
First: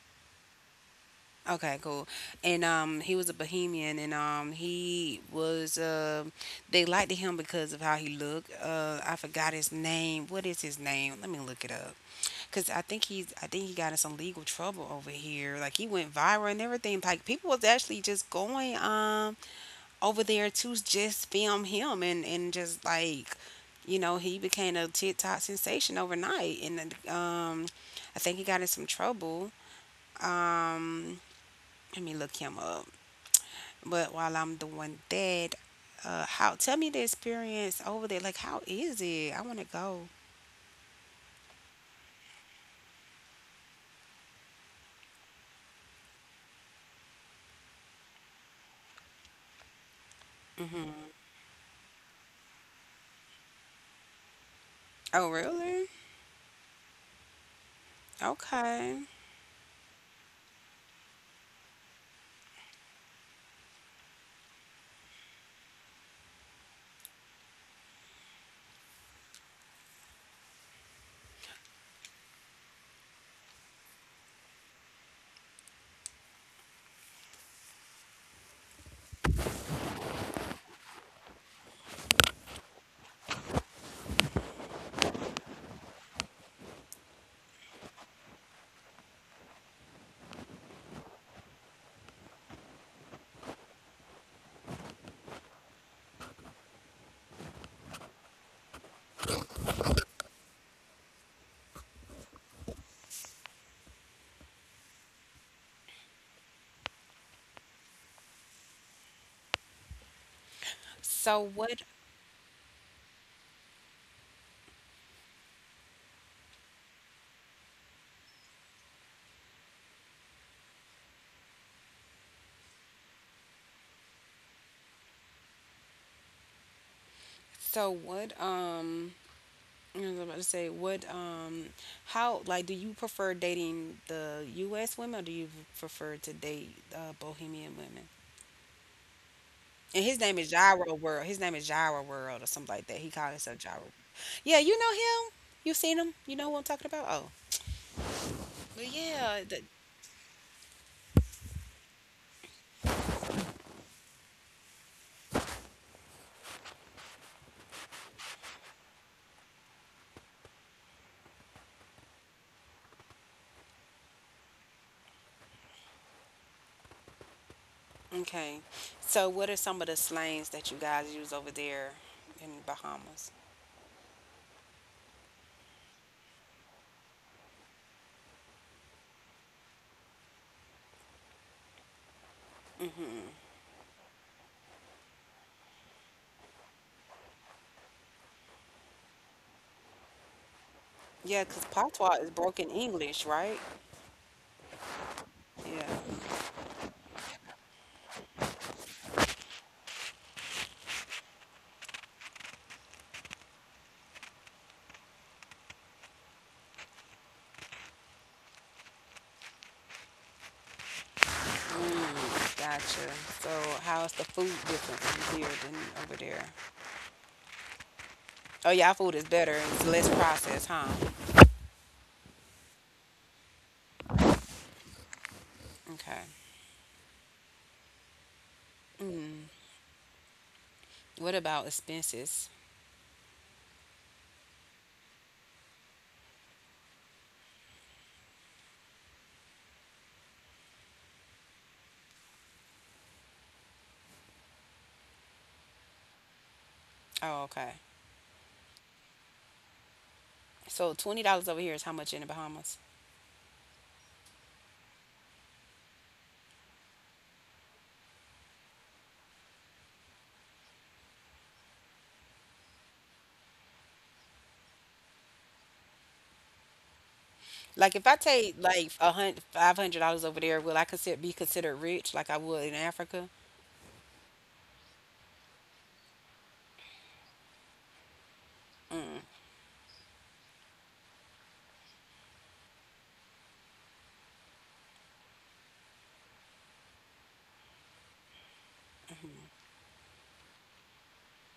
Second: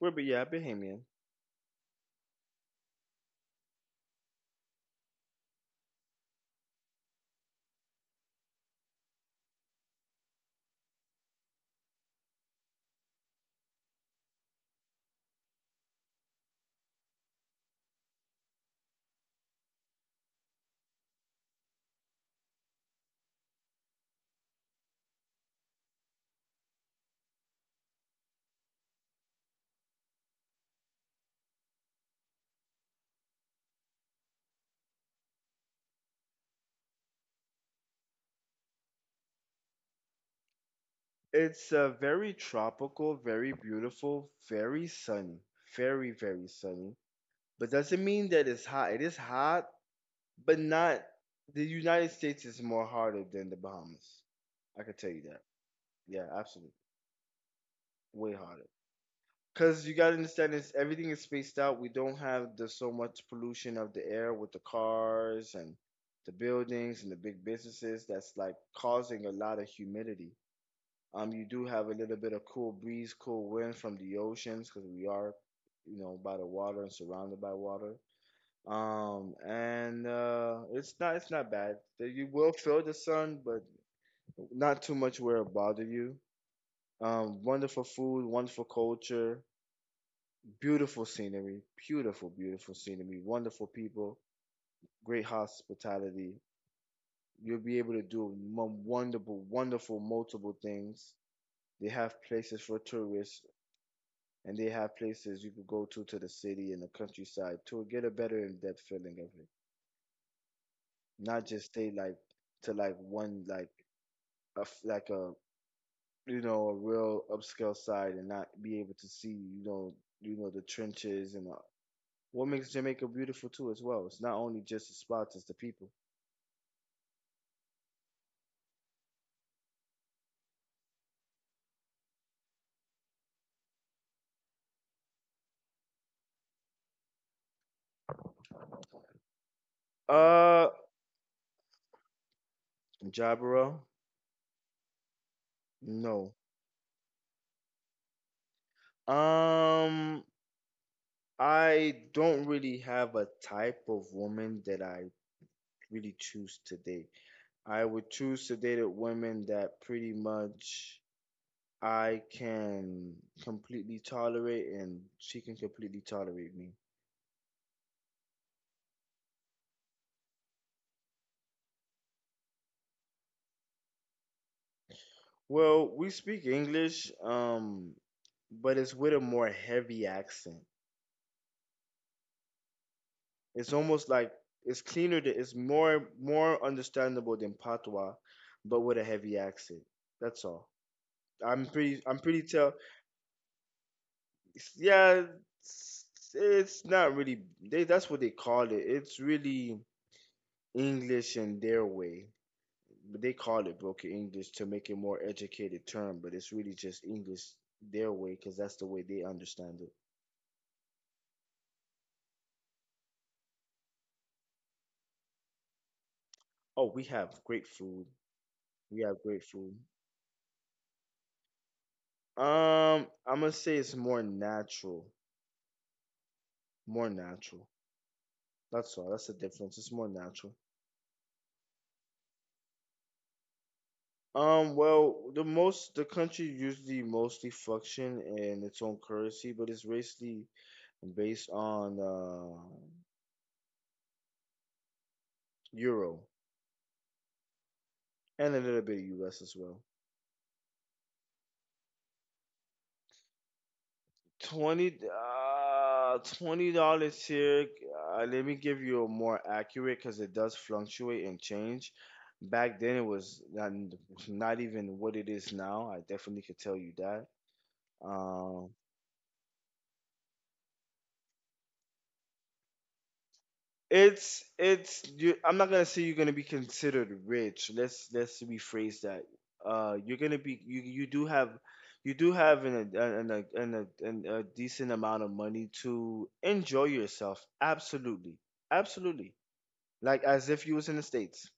Well, but yeah, Bahamian.
Okay, cool. And he was a Bohemian, and he was they liked him because of how he looked. I forgot his name. What is his name? Let me look it up. Cause I think he got in some legal trouble over here. Like he went viral and everything. Like people was actually just going over there to just film him and just like, he became a TikTok sensation overnight. And then, I think he got in some trouble. Um, Let me look him up. But while I'm doing that, how tell me the experience over there. Like, how is it? I want to go.
It's very tropical, very beautiful, very sunny, very very sunny. But doesn't mean that it's hot. It is hot, but
Hmm.
not. The United States is more harder than the Bahamas. I can tell you
Oh,
that.
really?
Yeah, absolutely, way harder.
Okay.
Because you gotta understand this, everything is spaced out. We don't have the so much pollution of the air with the cars and the buildings and the big businesses that's like causing a lot of humidity. You do have a little bit of cool breeze, cool wind from the oceans because we are, you know, by the water and surrounded by water. And It's not bad. You will feel the sun, but not too much where it bother you. Wonderful food, wonderful culture. Beautiful scenery, beautiful, beautiful scenery, wonderful people, great hospitality. You'll be able to do wonderful, wonderful, multiple things. They have places for tourists, and they have places you could go to the city and the countryside to get a better in-depth feeling of it.
So
Not just
what?
stay like to like one like like a you know a real upscale side and not be able to see you know the trenches and the what makes Jamaica beautiful too as well. It's not only just the spots, it's the people.
So what? I was about to say what? How? Like, do you prefer dating the U.S. women, or do you prefer to date Bohemian women? And his name is
Uh
Gyro World. His name is Gyro World or something like that. He called himself Gyro.
Jabaro?
Yeah, you know him. You seen him?
No.
You know who I'm talking about? Oh, but yeah.
Um I don't really have a type of woman that I really choose to date. I would choose to date a woman that pretty much I can completely tolerate and she can completely tolerate me.
Okay. So, what are some of the slangs that you guys use over there in the Bahamas?
Well, we speak English, but it's with a more heavy accent. It's almost like it's cleaner than It's more understandable than patois, but with a heavy accent. That's all.
Yeah, because patois
I'm
is
pretty
broken
tell.
English, right?
Yeah,
Yeah.
it's, it's not really. They that's what they call it. It's really English in their way. But they call it broken English to make it more educated term. But it's really just English their way because that's the way they understand it.
Mm, gotcha. So, how's the food different from here than over there?
Oh, we have great food.
Oh, yeah, our
We
food
have
is
great
better.
food.
It's less processed, huh?
I'm gonna say it's more natural.
Okay.
More natural. That's all. That's the
Mm.
difference. It's more natural.
What about expenses?
Well, the most the country usually mostly function in its own currency, but it's basically based on euro
Oh, okay.
and a little bit of US as well.
So, $20 over here is how much in the Bahamas?
20 $20 here. Let me give you a more accurate because it does fluctuate and change. Back then it was not even what it is now. I definitely could tell you that.
Like, if I take
Um,
like 100, $500 over there, will I consider be considered rich like I would in Africa?
It's you, I'm not gonna say you're gonna be considered rich. Let's rephrase that. You're gonna be you do have an a an a, an a, an a decent amount of money to enjoy yourself. Absolutely, absolutely. Like as if you was in the states.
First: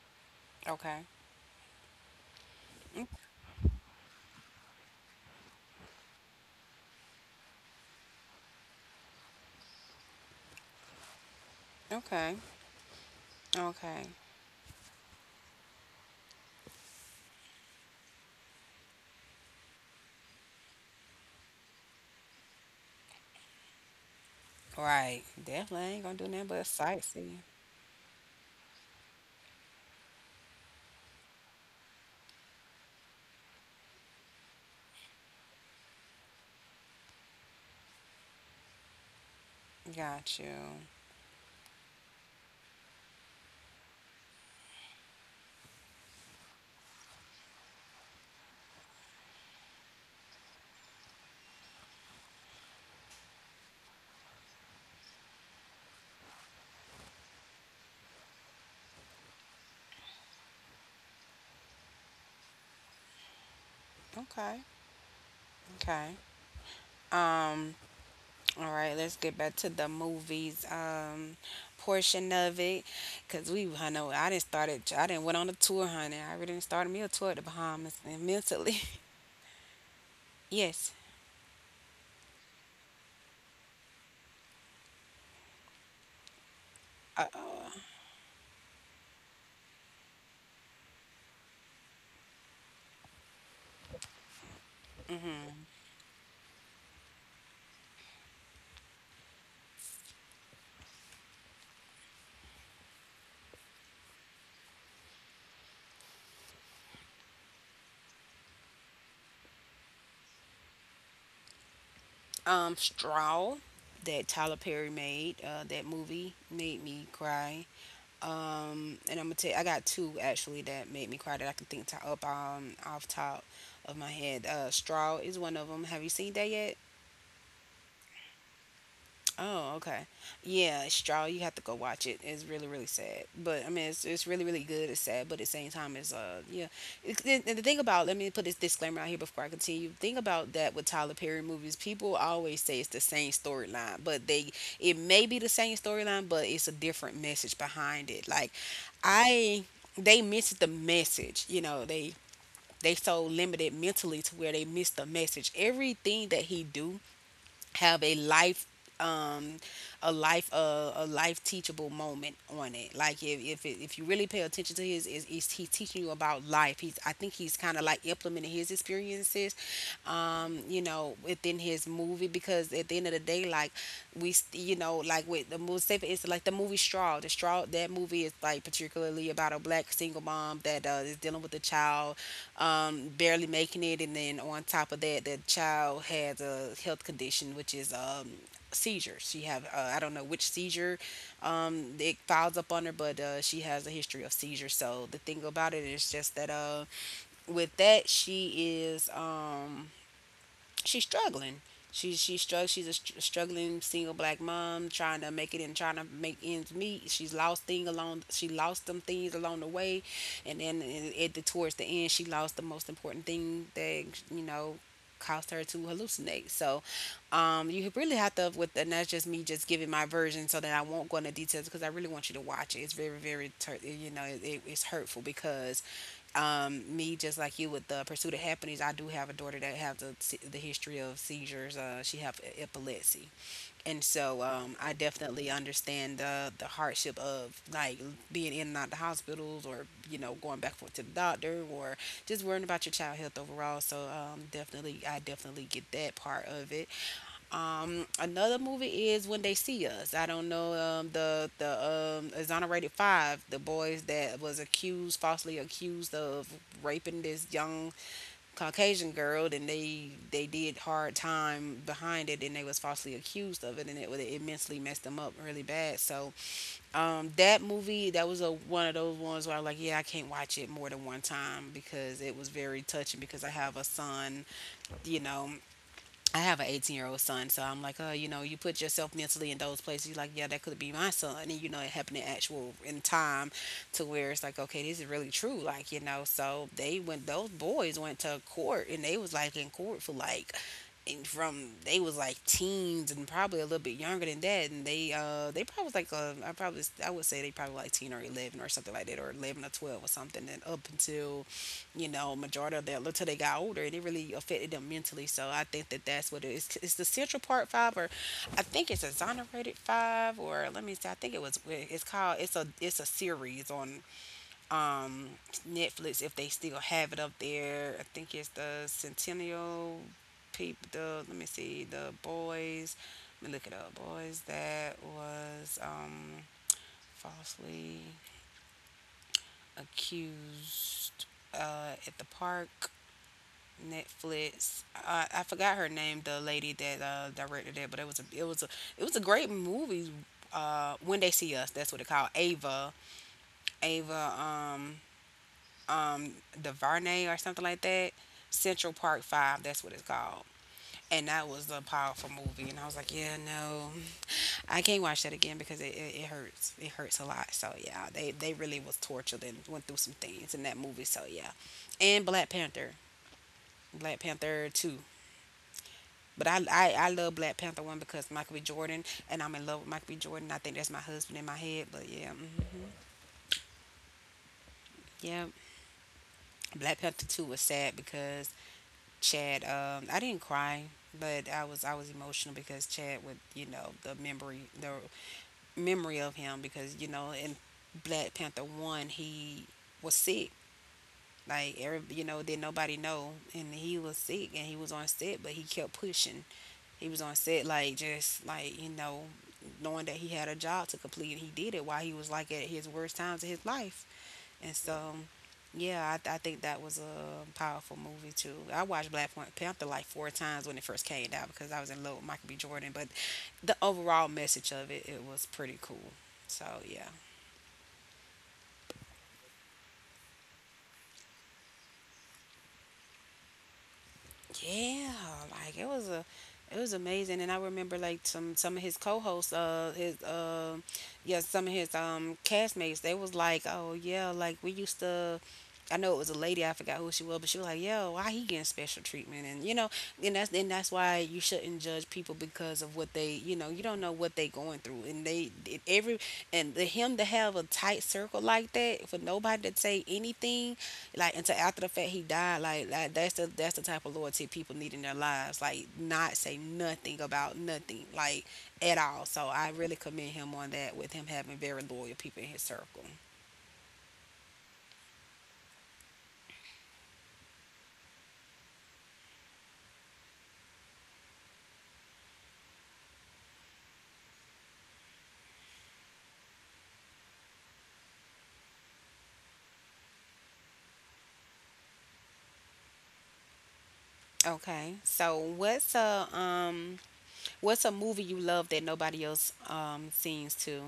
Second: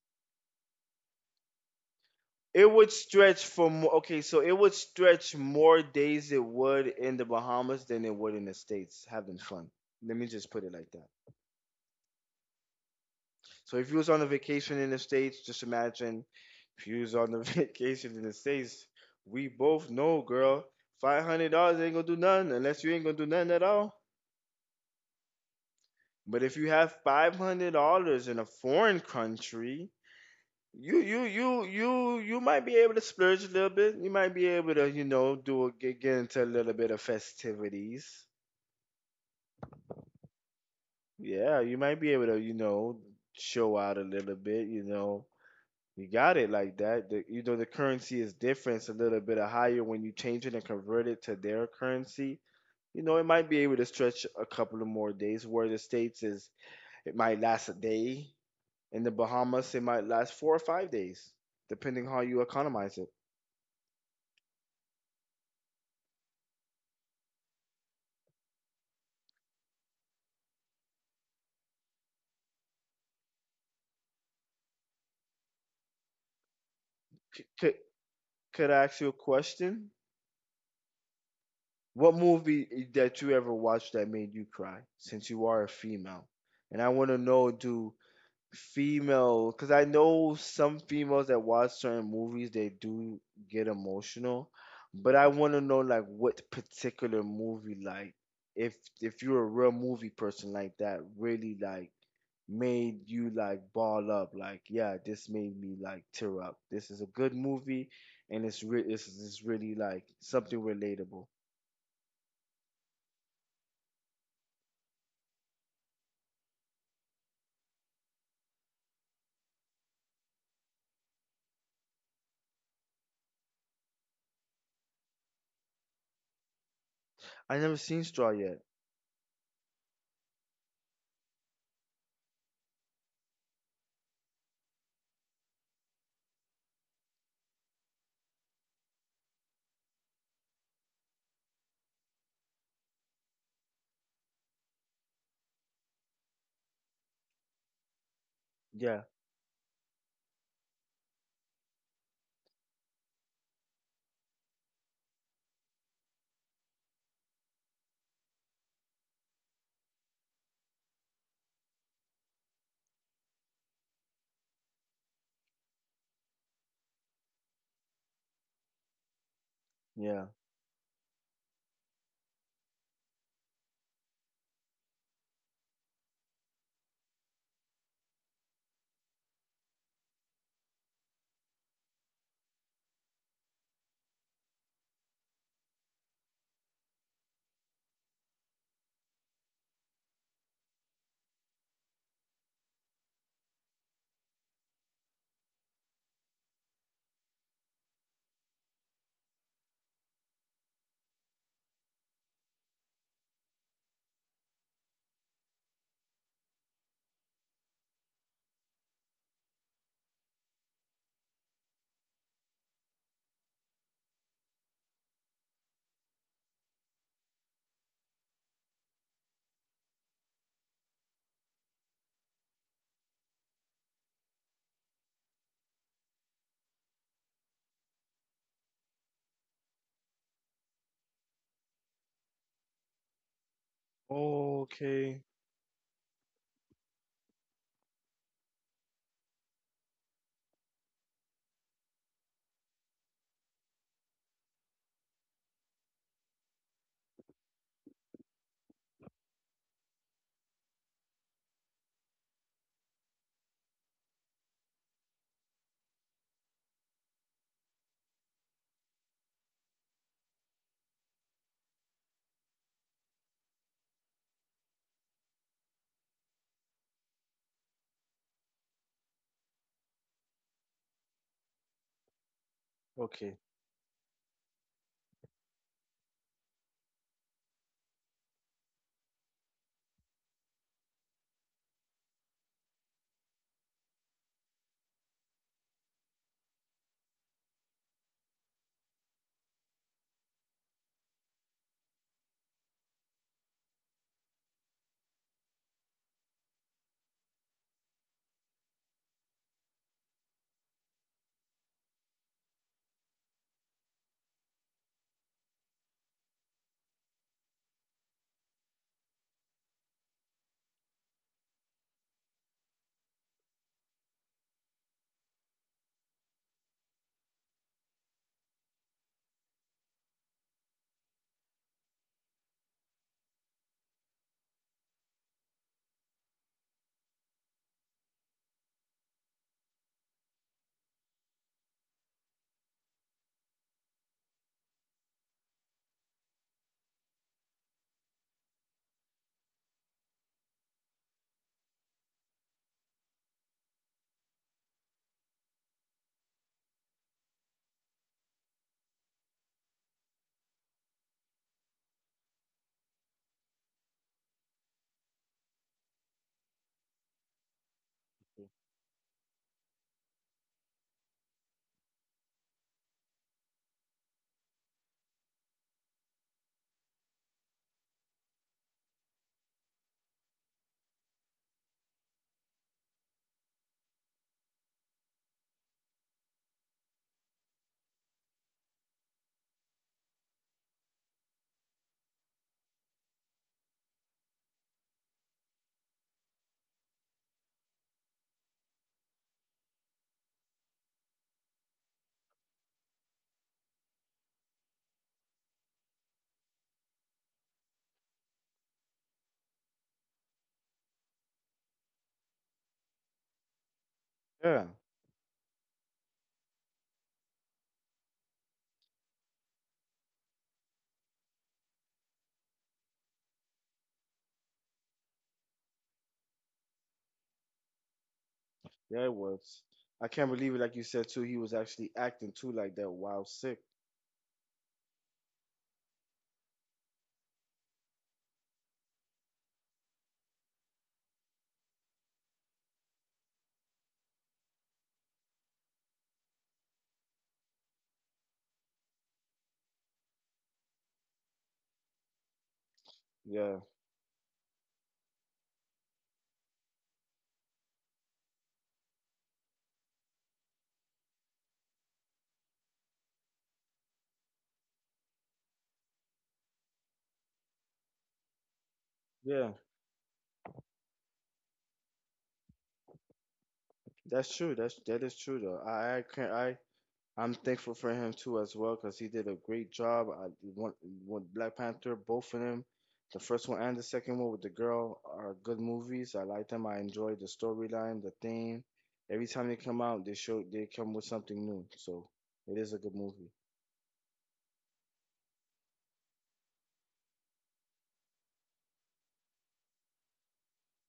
Okay.
It would
Mm.
stretch for more. Okay, so it would stretch more days it would in the Bahamas than it would in the states having fun. Let me just put it like that.
Okay.
So if you
Okay.
was on a vacation in the States, just imagine if you was on the vacation in the States, we both know, girl, $500 ain't gonna do nothing unless you ain't gonna do nothing at all.
Right. Definitely ain't gonna do
But
nothing
if
but
you have five
sightseeing.
hundred dollars in a foreign country, you might be able to splurge a little bit. You might be able to, you know, get into a little bit of festivities.
Got you.
Yeah, you might be able to, you know, show out a little bit, you know. You got it like that. The, you know, the currency is different. It's a little bit higher when you change it and convert it to their currency. You know, it might be able to stretch a couple of more days. Where the States is, it might last a day. In the Bahamas, it might last 4 or 5 days, depending how you economize it.
Okay. Okay. Um, all right, let's get back to the movies portion of it. Cause we I know I didn't went on a tour, honey. I really didn't started me a tour at the
C- Could,
Bahamas and
could
mentally.
I ask you a question?
Yes.
What movie that you ever watched that made you cry, since you are a female? And I want to
Uh,
know
uh,
do female because I know some females that watch certain movies they do get emotional, but I want to know like what particular movie like if if you're a real movie person like that really like made you like ball up like yeah this made me like tear up this is a good movie and it's really like something relatable.
Straw that Tyler Perry made, that movie made me cry. And I'm gonna tell you, I got two actually that made me cry that I can think to, up off top of my head. Straw is one of them. Have you seen that yet?
I never seen straw yet.
Oh, okay. Yeah, it's Straw. You have to go watch it. It's really, really sad. But I mean, it's really, really good. It's sad, but at the same time, it's yeah. It, and the thing about, let me put this disclaimer out here before I continue. Think about that with Tyler Perry movies. People always say it's the same storyline, but they it may be the same storyline, but it's a different message behind it. Like,
Yeah.
I, they miss the message. They so limited mentally to where they miss the message. Everything that he do have um a life teachable moment on it. Like if you really pay attention to he's teaching you about life. He's I think he's kind of like implementing his experiences,
Yeah.
within his movie, because at the end of the day, like like with the movie, say for instance, like the movie Straw. The Straw, that movie, is like particularly about a black single mom that, is dealing with a child, barely making it, and then on top of that, the child has a health condition, which is, seizures. She have, I don't know which seizure, it files up on her, but she has a history of seizures. So the thing about it is just that, with that she is. She's struggling. She's strugg- She's a str- Struggling single black mom trying to make it and trying to make ends meet. She's lost thing along. She lost some things along the way, and then at the towards the end, she lost the most important thing that you know caused her to hallucinate. So, you really have to with, and that's just me just giving my version so that I won't go into details because I really want you to watch it. It's very very it's hurtful because, me just like you with the Pursuit of Happiness, I do have a daughter that has the history of seizures, she have epilepsy. And so, I
Okay.
definitely understand the hardship of like being in and out the hospitals or going back and forth to the doctor, or just worrying about your child health overall. So, definitely I definitely get that part of it. Another movie is When They See Us. I don't know, the Exonerated Five, the boys that was accused, falsely accused of raping this young Caucasian girl, and they did hard time behind it, and they was falsely accused of it, and it would immensely messed them up really bad. So, that movie, that was a one of those ones where I was like, yeah, I can't watch it more than one time because it was very
Okay.
touching because I have a son, you know, I have an 18-year-old son, so I'm like, oh, you put yourself mentally in those places. You're like, yeah, that could be my son. And, it happened in actual, in time to where it's like, okay, this is really true. Like, those boys went to court, and they was like in court for like, and from they was like teens and probably a little bit younger than that, and they probably was like I would say they probably like 10 or 11 or something like that, or 11 or 12 or something, and up until, majority of them, until they got older, and it really affected them mentally. So I think that's what it is. It's the Central Part Five, or I think it's Exonerated Five, or let me see. I think it was. It's called. It's a series on um Netflix if they still have it up there. I think it's the Centennial people. The Let me see. The boys. Let me look it up. Boys that was falsely accused at the park. Netflix. I forgot her name, the lady that directed it, but it was a it was a it was a great movie. When they see us, that's what it called. Ava, um, DuVernay or something like that. Central Park Five. That's what it's called. And that was a powerful movie. And I was like, yeah, no, I can't watch that again because it hurts. It hurts a lot. So yeah, they really was tortured and went through some things in that movie. So yeah. And Black Panther, Black Panther Two. But I love Black Panther one because Michael B. Jordan, and I'm in love with Michael B. Jordan. I think that's my husband in my head. But yeah. Hmm, yeah. Black Panther two was sad because Chad. I didn't cry, but I was emotional because Chad with, the memory, the memory of him, because in Black Panther one he was sick. Like, did nobody know, and he was sick and he was on set, but he kept pushing. He was on set like, just like, knowing that he had a job to complete, and he did it while he was like at his worst times of his life.
Yeah.
And so, yeah, I think that was a powerful movie too. I watched Black Panther like four times when it first came out because I was in love with Michael B. Jordan, but the overall message of it, was pretty cool. So yeah.
Yeah, it was. I can't believe it. Like you said too, he was actually acting too like that while sick.
Yeah, like it was amazing. And I remember like, some of his co-hosts, his yeah, some of his castmates, they was like, "Oh yeah, like we used to I know it was a lady, I forgot who she was, but she was like, "Yo, why he getting special treatment?" And you know, and that's why you shouldn't judge people because of what they,
Yeah,
you don't know what they going through, and they it, every and the him to have a tight circle like that, for nobody to say anything like until after the fact he died, like, that's the, that's the type of loyalty people need in their lives, like not say nothing about nothing, like at all. So
yeah,
I really commend him on that, with him having very loyal people in his circle.
that's true. That is true though. I can't. I'm thankful for him too as well because he did a great job. I want want Black Panther, both of them, the first one and the second one with the girl are good movies. I like them. I enjoyed the storyline, the theme. Every time they come out, they come with something new. So it is a good movie.
Okay, so what's a movie you love that nobody else seems to,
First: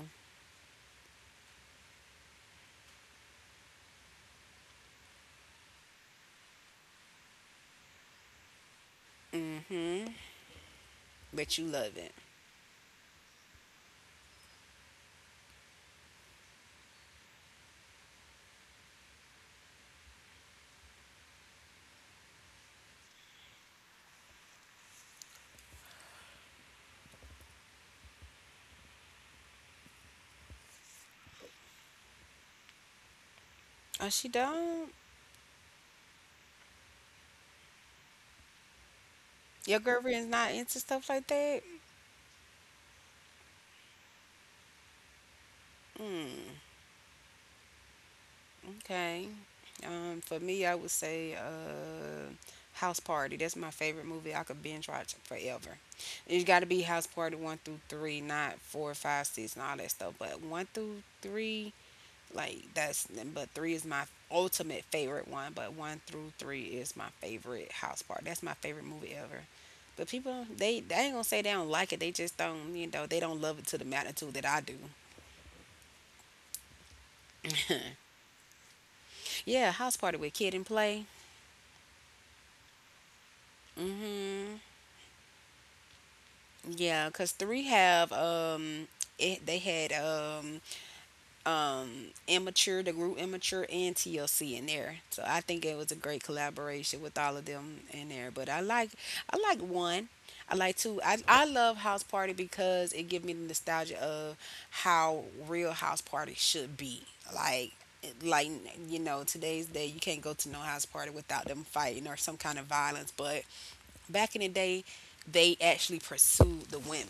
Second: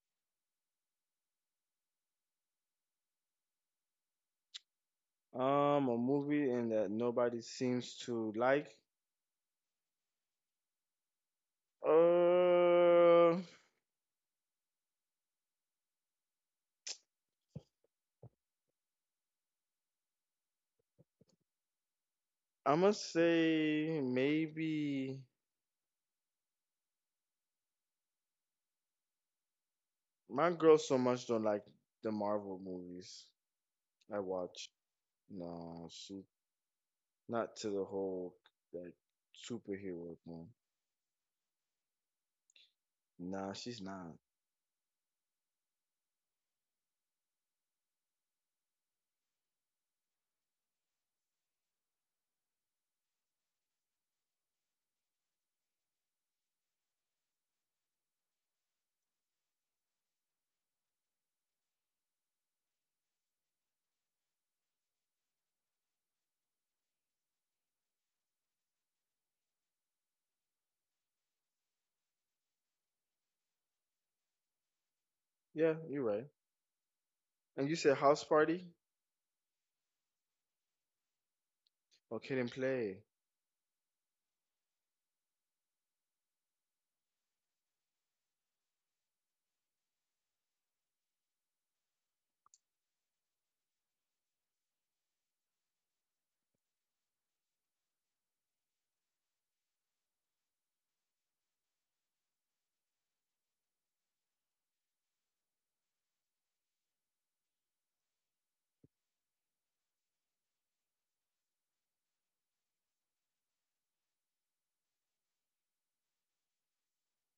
A movie and that nobody seems to like.
mm-hmm, but you love it?
Uh, I'm gonna say maybe my girl so much don't like the Marvel movies
Oh,
I
she
watch.
don't?
No, she not to the whole like
Your
superhero
girlfriend's
thing.
not into stuff like that?
Nah, she's not.
Mm. Okay. For me, I would say, House Party. That's my favorite movie. I could binge watch forever. It's got to be House Party one through three, not four, five, six, and all that stuff. But one through three, like that's. But three is my ultimate favorite one. But one through three is my favorite House Party. That's my favorite movie ever. But people, they ain't gonna say they don't like it. They just don't, they don't love it to the magnitude that I do.
Yeah, you're right. And you said house party?
Yeah, House Party with Kid and Play.
Okay, then play.
hmm Yeah, cause three have, it, they had um immature, the group Immature, and TLC in there, so I think it was a great collaboration with all of them in there. But I like one. I like two. I love House Party because it gives me the nostalgia of how real House Party should be. Like like today's day, you can't go to no house party without them fighting or some kind of violence, but back in the day they actually pursued the women,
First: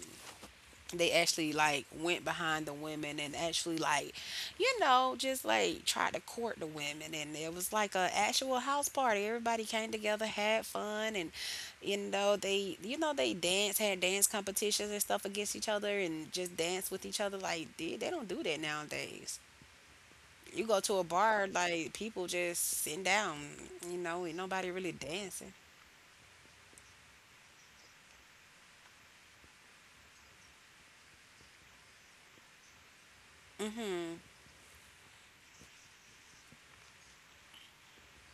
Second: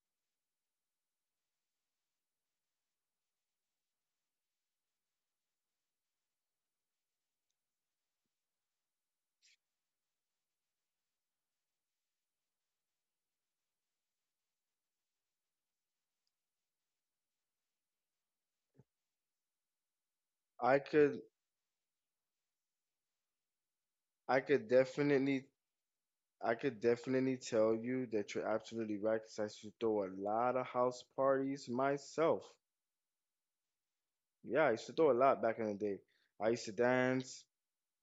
they actually like went behind the women and actually like, just like tried to court the women, and it was like a actual house party. Everybody came together, had fun, and, you know they dance had dance competitions and stuff against each other, and just dance with each other. Like they don't do that nowadays. You go to a
I
bar,
could,
like people just sitting down, and
I
nobody really
could
dancing.
definitely, I could definitely tell you that you're absolutely right because I used to throw a lot of house parties myself.
Hmm
Yeah, I used to throw a lot back in the day. I used to dance.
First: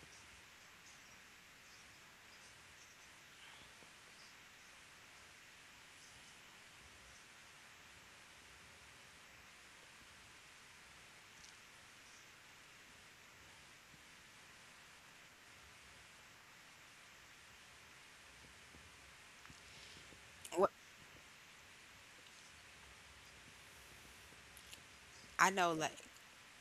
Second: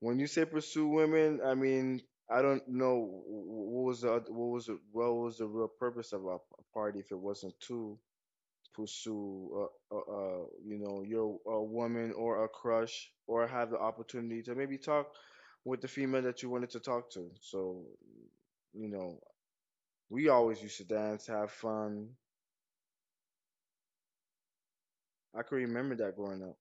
When you say pursue women, I mean I don't know what was what was what was the real purpose of a party if it wasn't to pursue you know your a woman or a crush or have the opportunity to maybe talk with the female that you wanted to talk to. So you know we always
what
used to dance, have fun. I
I
can
know
remember
like
that growing up.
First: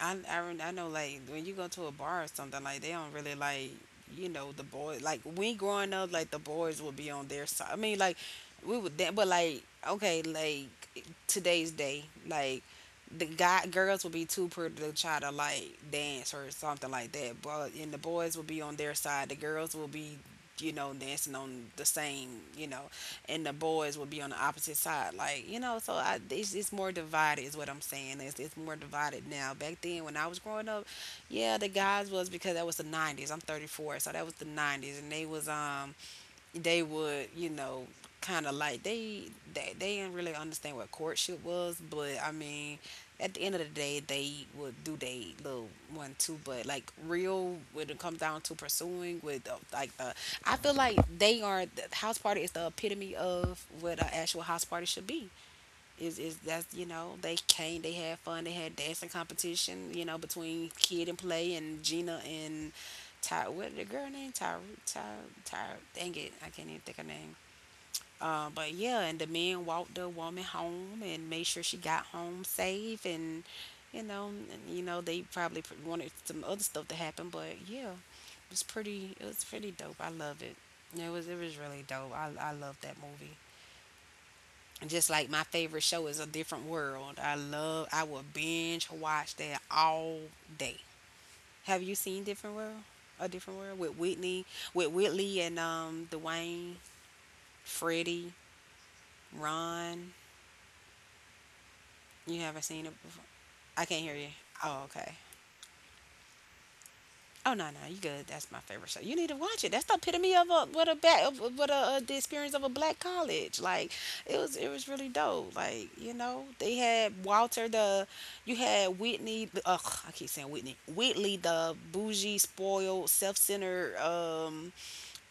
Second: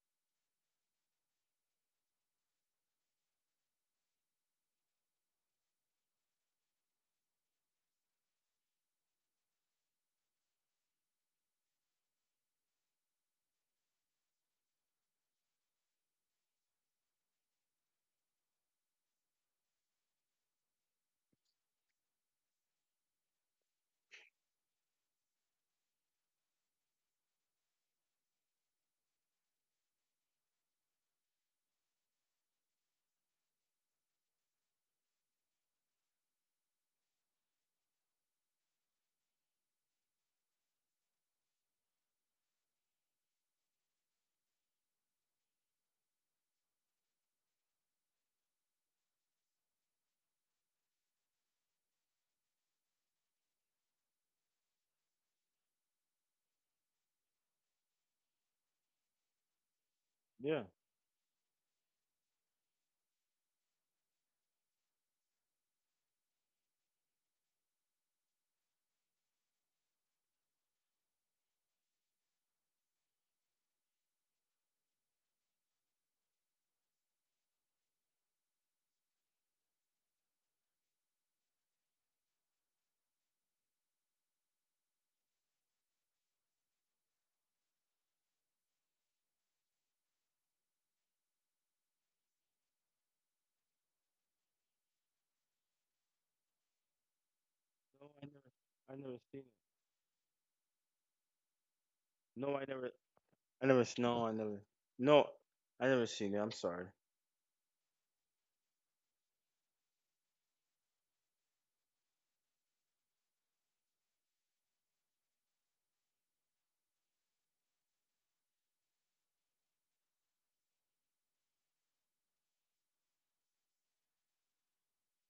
I know, like when you go to a bar or something, like they don't really like, the boys, like we growing up, like the boys would be on their side. I mean, like we would then, but like, okay, like today's day, like the guy girls would be too pretty to try to like dance or something like that. But and the boys will be on their side. The girls will be, dancing on the same, you know and the boys would be on the opposite side. Like, it's more divided is what I'm saying. It's more divided now. Back then when I was growing up, yeah, the guys was, because that was the 90s. I'm 34, so that was the 90s, and they was, they would, you know, kind of like, they didn't really understand what courtship was. But I mean, at the end of the day, they would do they little one too. But like, real, when it comes down to pursuing, with the, like the, I feel like they are, the house party is the epitome of what an actual house party should be, is that's, they came, they had fun, they had dancing competition,
Yeah.
between Kid and Play and Gina and Ty, what the girl name, Ty Ty, dang it, I can't even think of her name. But yeah, and the men walked the woman home and made sure she got home safe. And, and, they probably wanted some other stuff to happen, but yeah, it was pretty dope. I love it. It was really dope. I love that movie. Just like my favorite show is A Different World. I love. I will binge watch that all day. Have you seen Different World? A Different World with Whitney, with Whitley and Dwayne, Freddie,
I never seen it.
Ron. You
No,
haven't
I
seen
never.
it before.
I never
I
s-
can't hear
no,
you.
I never
Oh, okay.
no, I never seen it. I'm sorry.
Oh no, no, you good. That's my favorite show. You need to watch it. That's the epitome of a, what a bad of, what a the experience of a black college. Like it was, it was really dope. Like, they had Walter, the, you had Whitney. Ugh, I keep saying Whitney. Whitley, the bougie, spoiled, self centered.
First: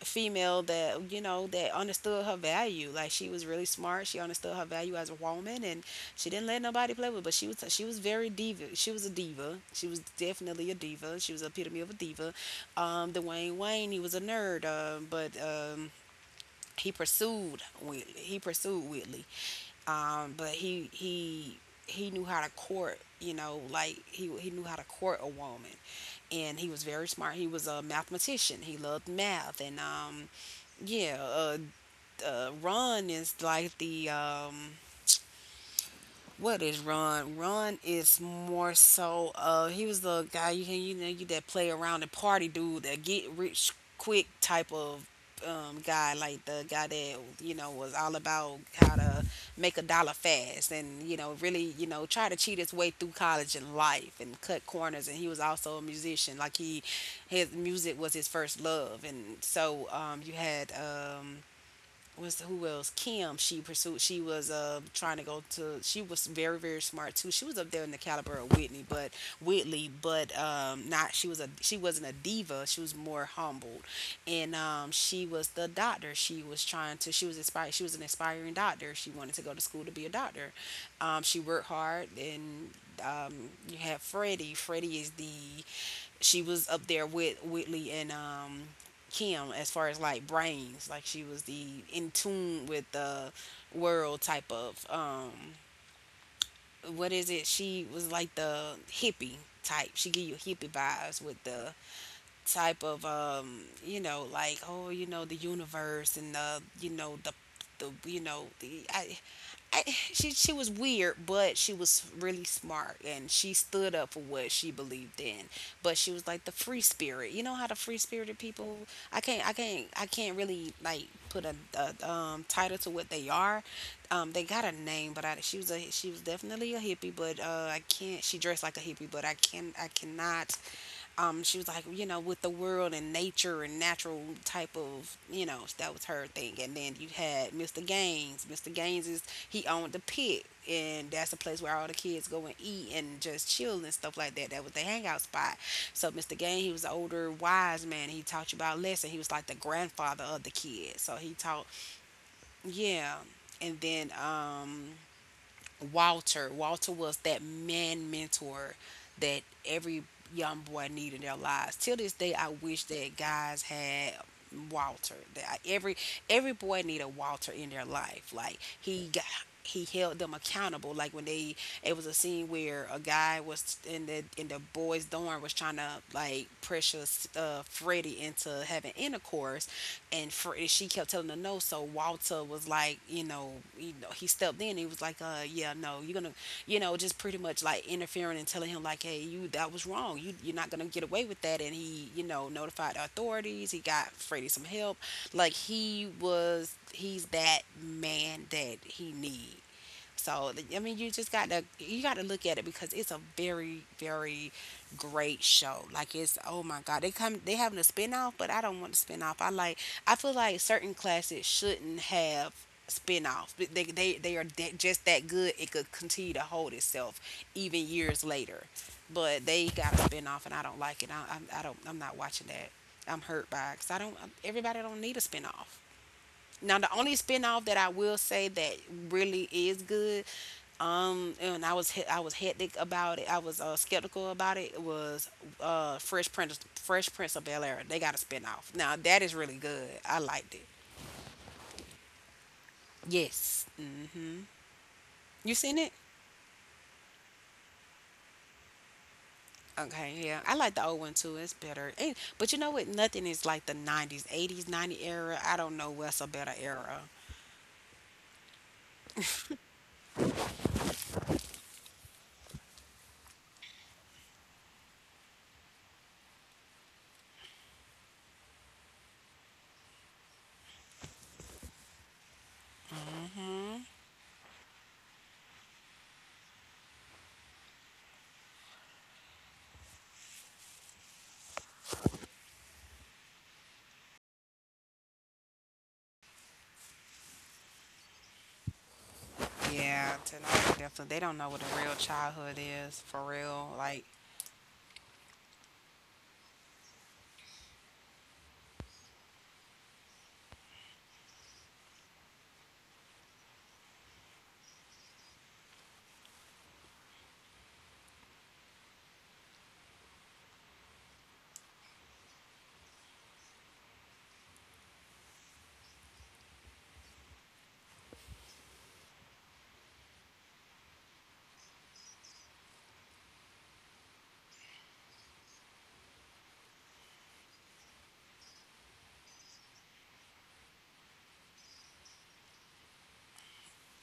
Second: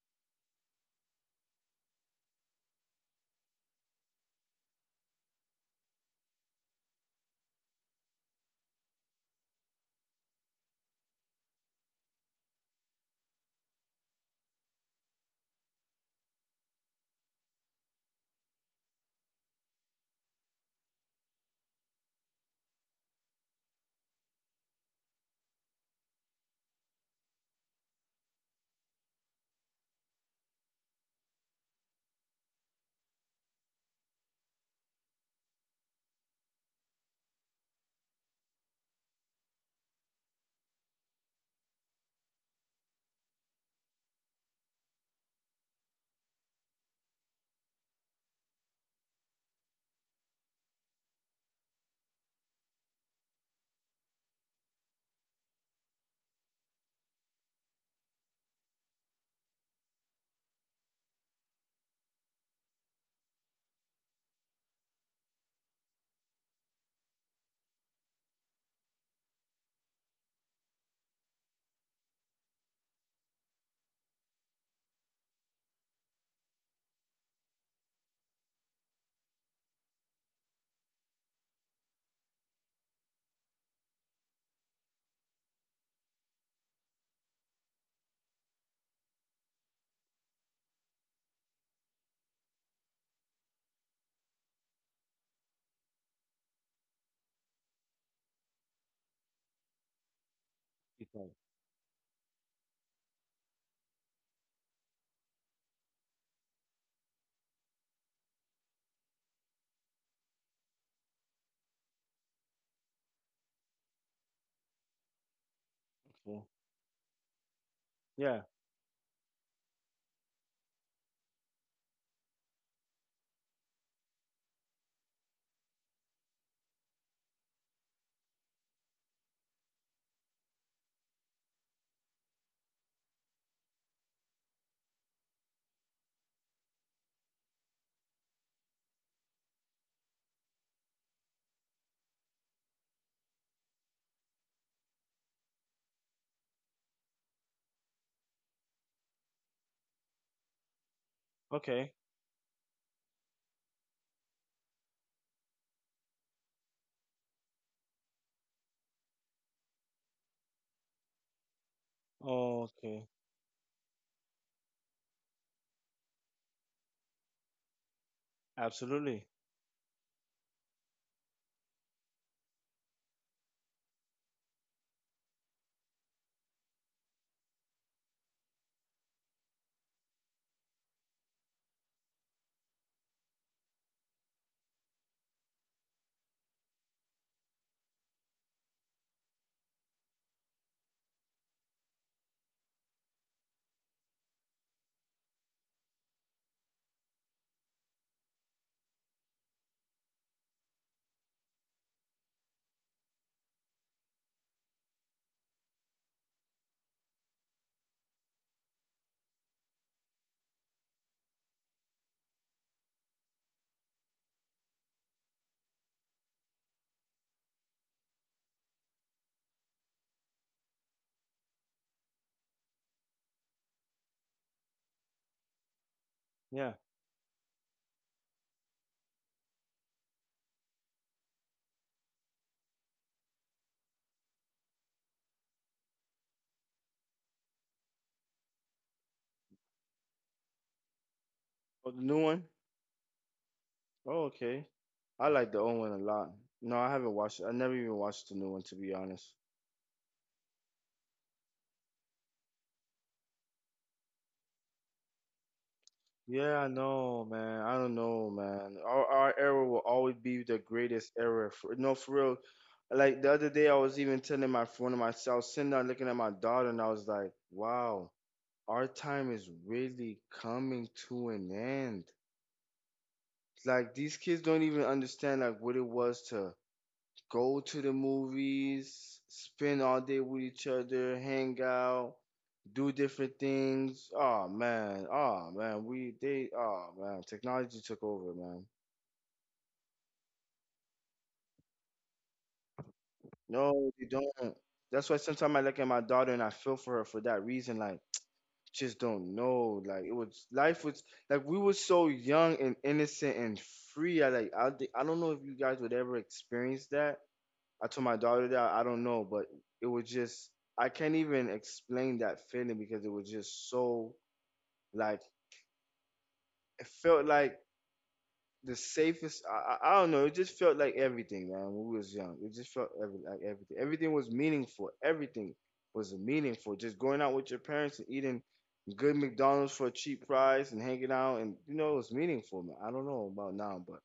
Female that, that understood her value. Like she was really smart, she understood her value as a woman, and she didn't let nobody play with her, but she was very diva. She was a diva. She was definitely a diva. She was the epitome of a diva. Dwayne Wayne, he was a nerd, but he pursued Whitley. But he knew how to court, like he knew how to court a woman. And he was very smart. He was a mathematician. He loved math. And, yeah, Ron is like the, what is Ron? Ron is more so, he was the guy, you can, you know you that play around and party dude, that get rich quick type of guy, like the guy that, was all about how to make a dollar fast, and, really, try to cheat his way through college and life and cut corners. And he was also a musician. Like, his music was his first love. And so, you had, was who else? Kim. She pursued. She was, trying to go to. She was very very smart too. She was up there in the caliber of Whitney, but Whitley, but not. She wasn't a diva. She was more humbled, and she was the doctor. She was trying to. She was inspired. She was an aspiring doctor. She wanted to go to school to be a doctor. She worked hard, and you have Freddie. Freddie is the. She was up there with Whitley and Kim as far as like brains. Like she was the in tune with the world type of what is it? She was like the hippie type. She give you hippie
You
vibes
can-
with the type of, like oh, you know, the universe and the, you know, the, you know, the she was weird, but she was really smart, and she stood up for what she believed in. But she was
okay.
like the free spirit. You know how the free spirited
Yeah.
people. I can't really like put a title to what they are. They got a name, but she was a she was definitely a hippie. But I can't. She dressed like a hippie, but I can I cannot she was like, you know, with the world and nature and natural type of, you know, that was her thing. And then you had Mr. Gaines. Mr. Gaines is he owned the pit, and that's a place where all the kids go and eat and just chill and stuff like that. That was the hangout spot. So Mr. Gaines, he was an older, wise man. He taught you about lessons. He was like the grandfather of the kids. So he taught,
Okay.
yeah. And then Walter. Walter was that man mentor that every young boy needed in their lives. Till this day, I
Oh,
wish
okay.
that guys had Walter. Every boy need a Walter in their life. Like he got.
Absolutely.
He held them accountable. Like when they, it was a scene where a guy was in the boys' dorm was trying to like pressure Freddie into having intercourse, and for, she kept telling her no. So Walter was like, you know, he stepped in. He was like, yeah, no, you're gonna, you know, just pretty much like interfering and telling him like, hey, you that was wrong. You're not gonna get away with that. And he, you know, notified the authorities. He got Freddie some help. He's that man that he needs. So I mean, you just got to you got to look at it because it's a very very great show. Like it's oh my god, they having a spinoff, but I don't want a spinoff. I like I feel like certain classes shouldn't have spin offs. They are that just that good. It could continue to hold itself even years later. But they got a spinoff, and I don't like it. I don't. I'm not watching that. I'm hurt by because I don't. Everybody don't need a spinoff.
Yeah.
Now the only spinoff that I will say that really is good, and I was hectic about it. I was skeptical about it. It was Fresh Prince of Bel Air. They got a spinoff. Now that is really good. I liked it.
Oh, the new one?
Yes. Mm.
Oh, okay. I like
You
the
seen
old one
it?
a lot. No, I haven't watched. I never even watched the new one to be honest.
Okay, yeah. I like the old one too. It's better. And, but you know what? Nothing is like the 90s, 80s, 90 era. I don't know what's a better
Yeah, I
era.
know, man. I don't know, man. Our era will always be the greatest era. For, no, for real. Like the other day, I was even telling my one of my I was sitting down looking at my daughter, and I was like, "Wow, our time is really coming to an end. Like these kids don't even understand like what it was to go to the movies, spend all day with each other, hang out, do different things. Oh man, we they oh man, technology took over, man.
Yeah, tonight definitely. They don't know what a real childhood is for real.
No, they
Like
don't. That's why sometimes I look at my daughter and I feel for her for that reason. Like just don't know. Like it was life was like we were so young and innocent and free. I think I don't know if you guys would ever experience that. I told my daughter that I don't know, but it was just I can't even explain that feeling because it was just so like it felt like the safest. I don't know. It just felt like everything, man. When we was young, it just felt every, like everything. Everything was meaningful. Everything was meaningful. Just going out with your parents and eating good McDonald's for a cheap price and hanging out, and you know, it was meaningful. Man. I don't know about now, but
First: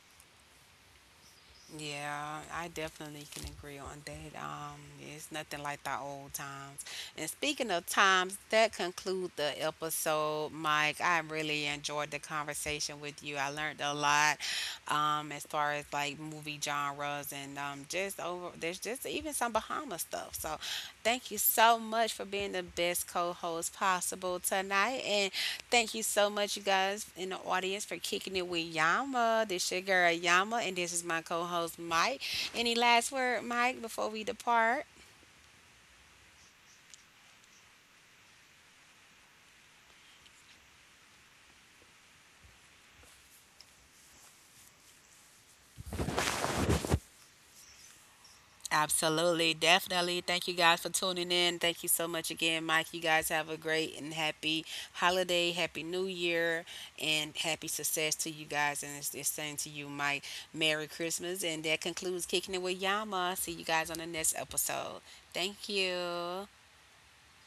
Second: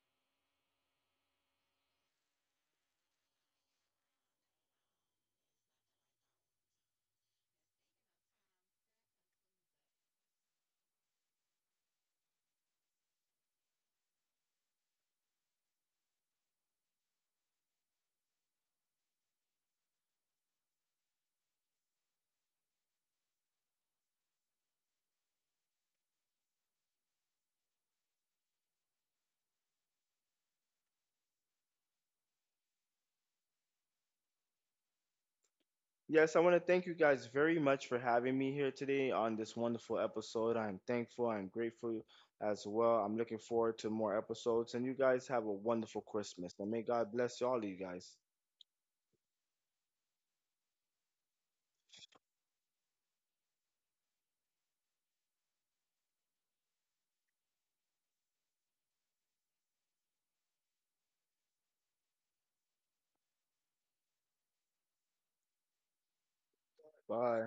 yeah, I definitely can agree on that. It's nothing like the old times. And speaking of times, that concludes the episode, Mike. I really enjoyed the conversation with you. I learned a lot, as far as like movie genres and just over there's just even some Bahama stuff. So, thank you so much for being the best co-host possible tonight. And thank you so much, you guys in the audience, for kicking it with Yama. This your girl Yama, and this is my co-host Mike. Any last word, Mike, before we depart?
yes, I want to thank you guys very much for having me here today on this wonderful episode. I'm thankful, I'm grateful as well. I'm looking forward to more episodes, and you guys have a wonderful Christmas. And may God bless all of you guys.
Absolutely, definitely. Thank you guys for tuning in. Thank you so much again, Mike. You guys have a great and happy holiday, happy new year, and happy success to you guys. And it's the same to you, Mike. Merry Christmas. And that concludes Kicking It With Yama. See you guys on the next episode. Thank you.
Bye.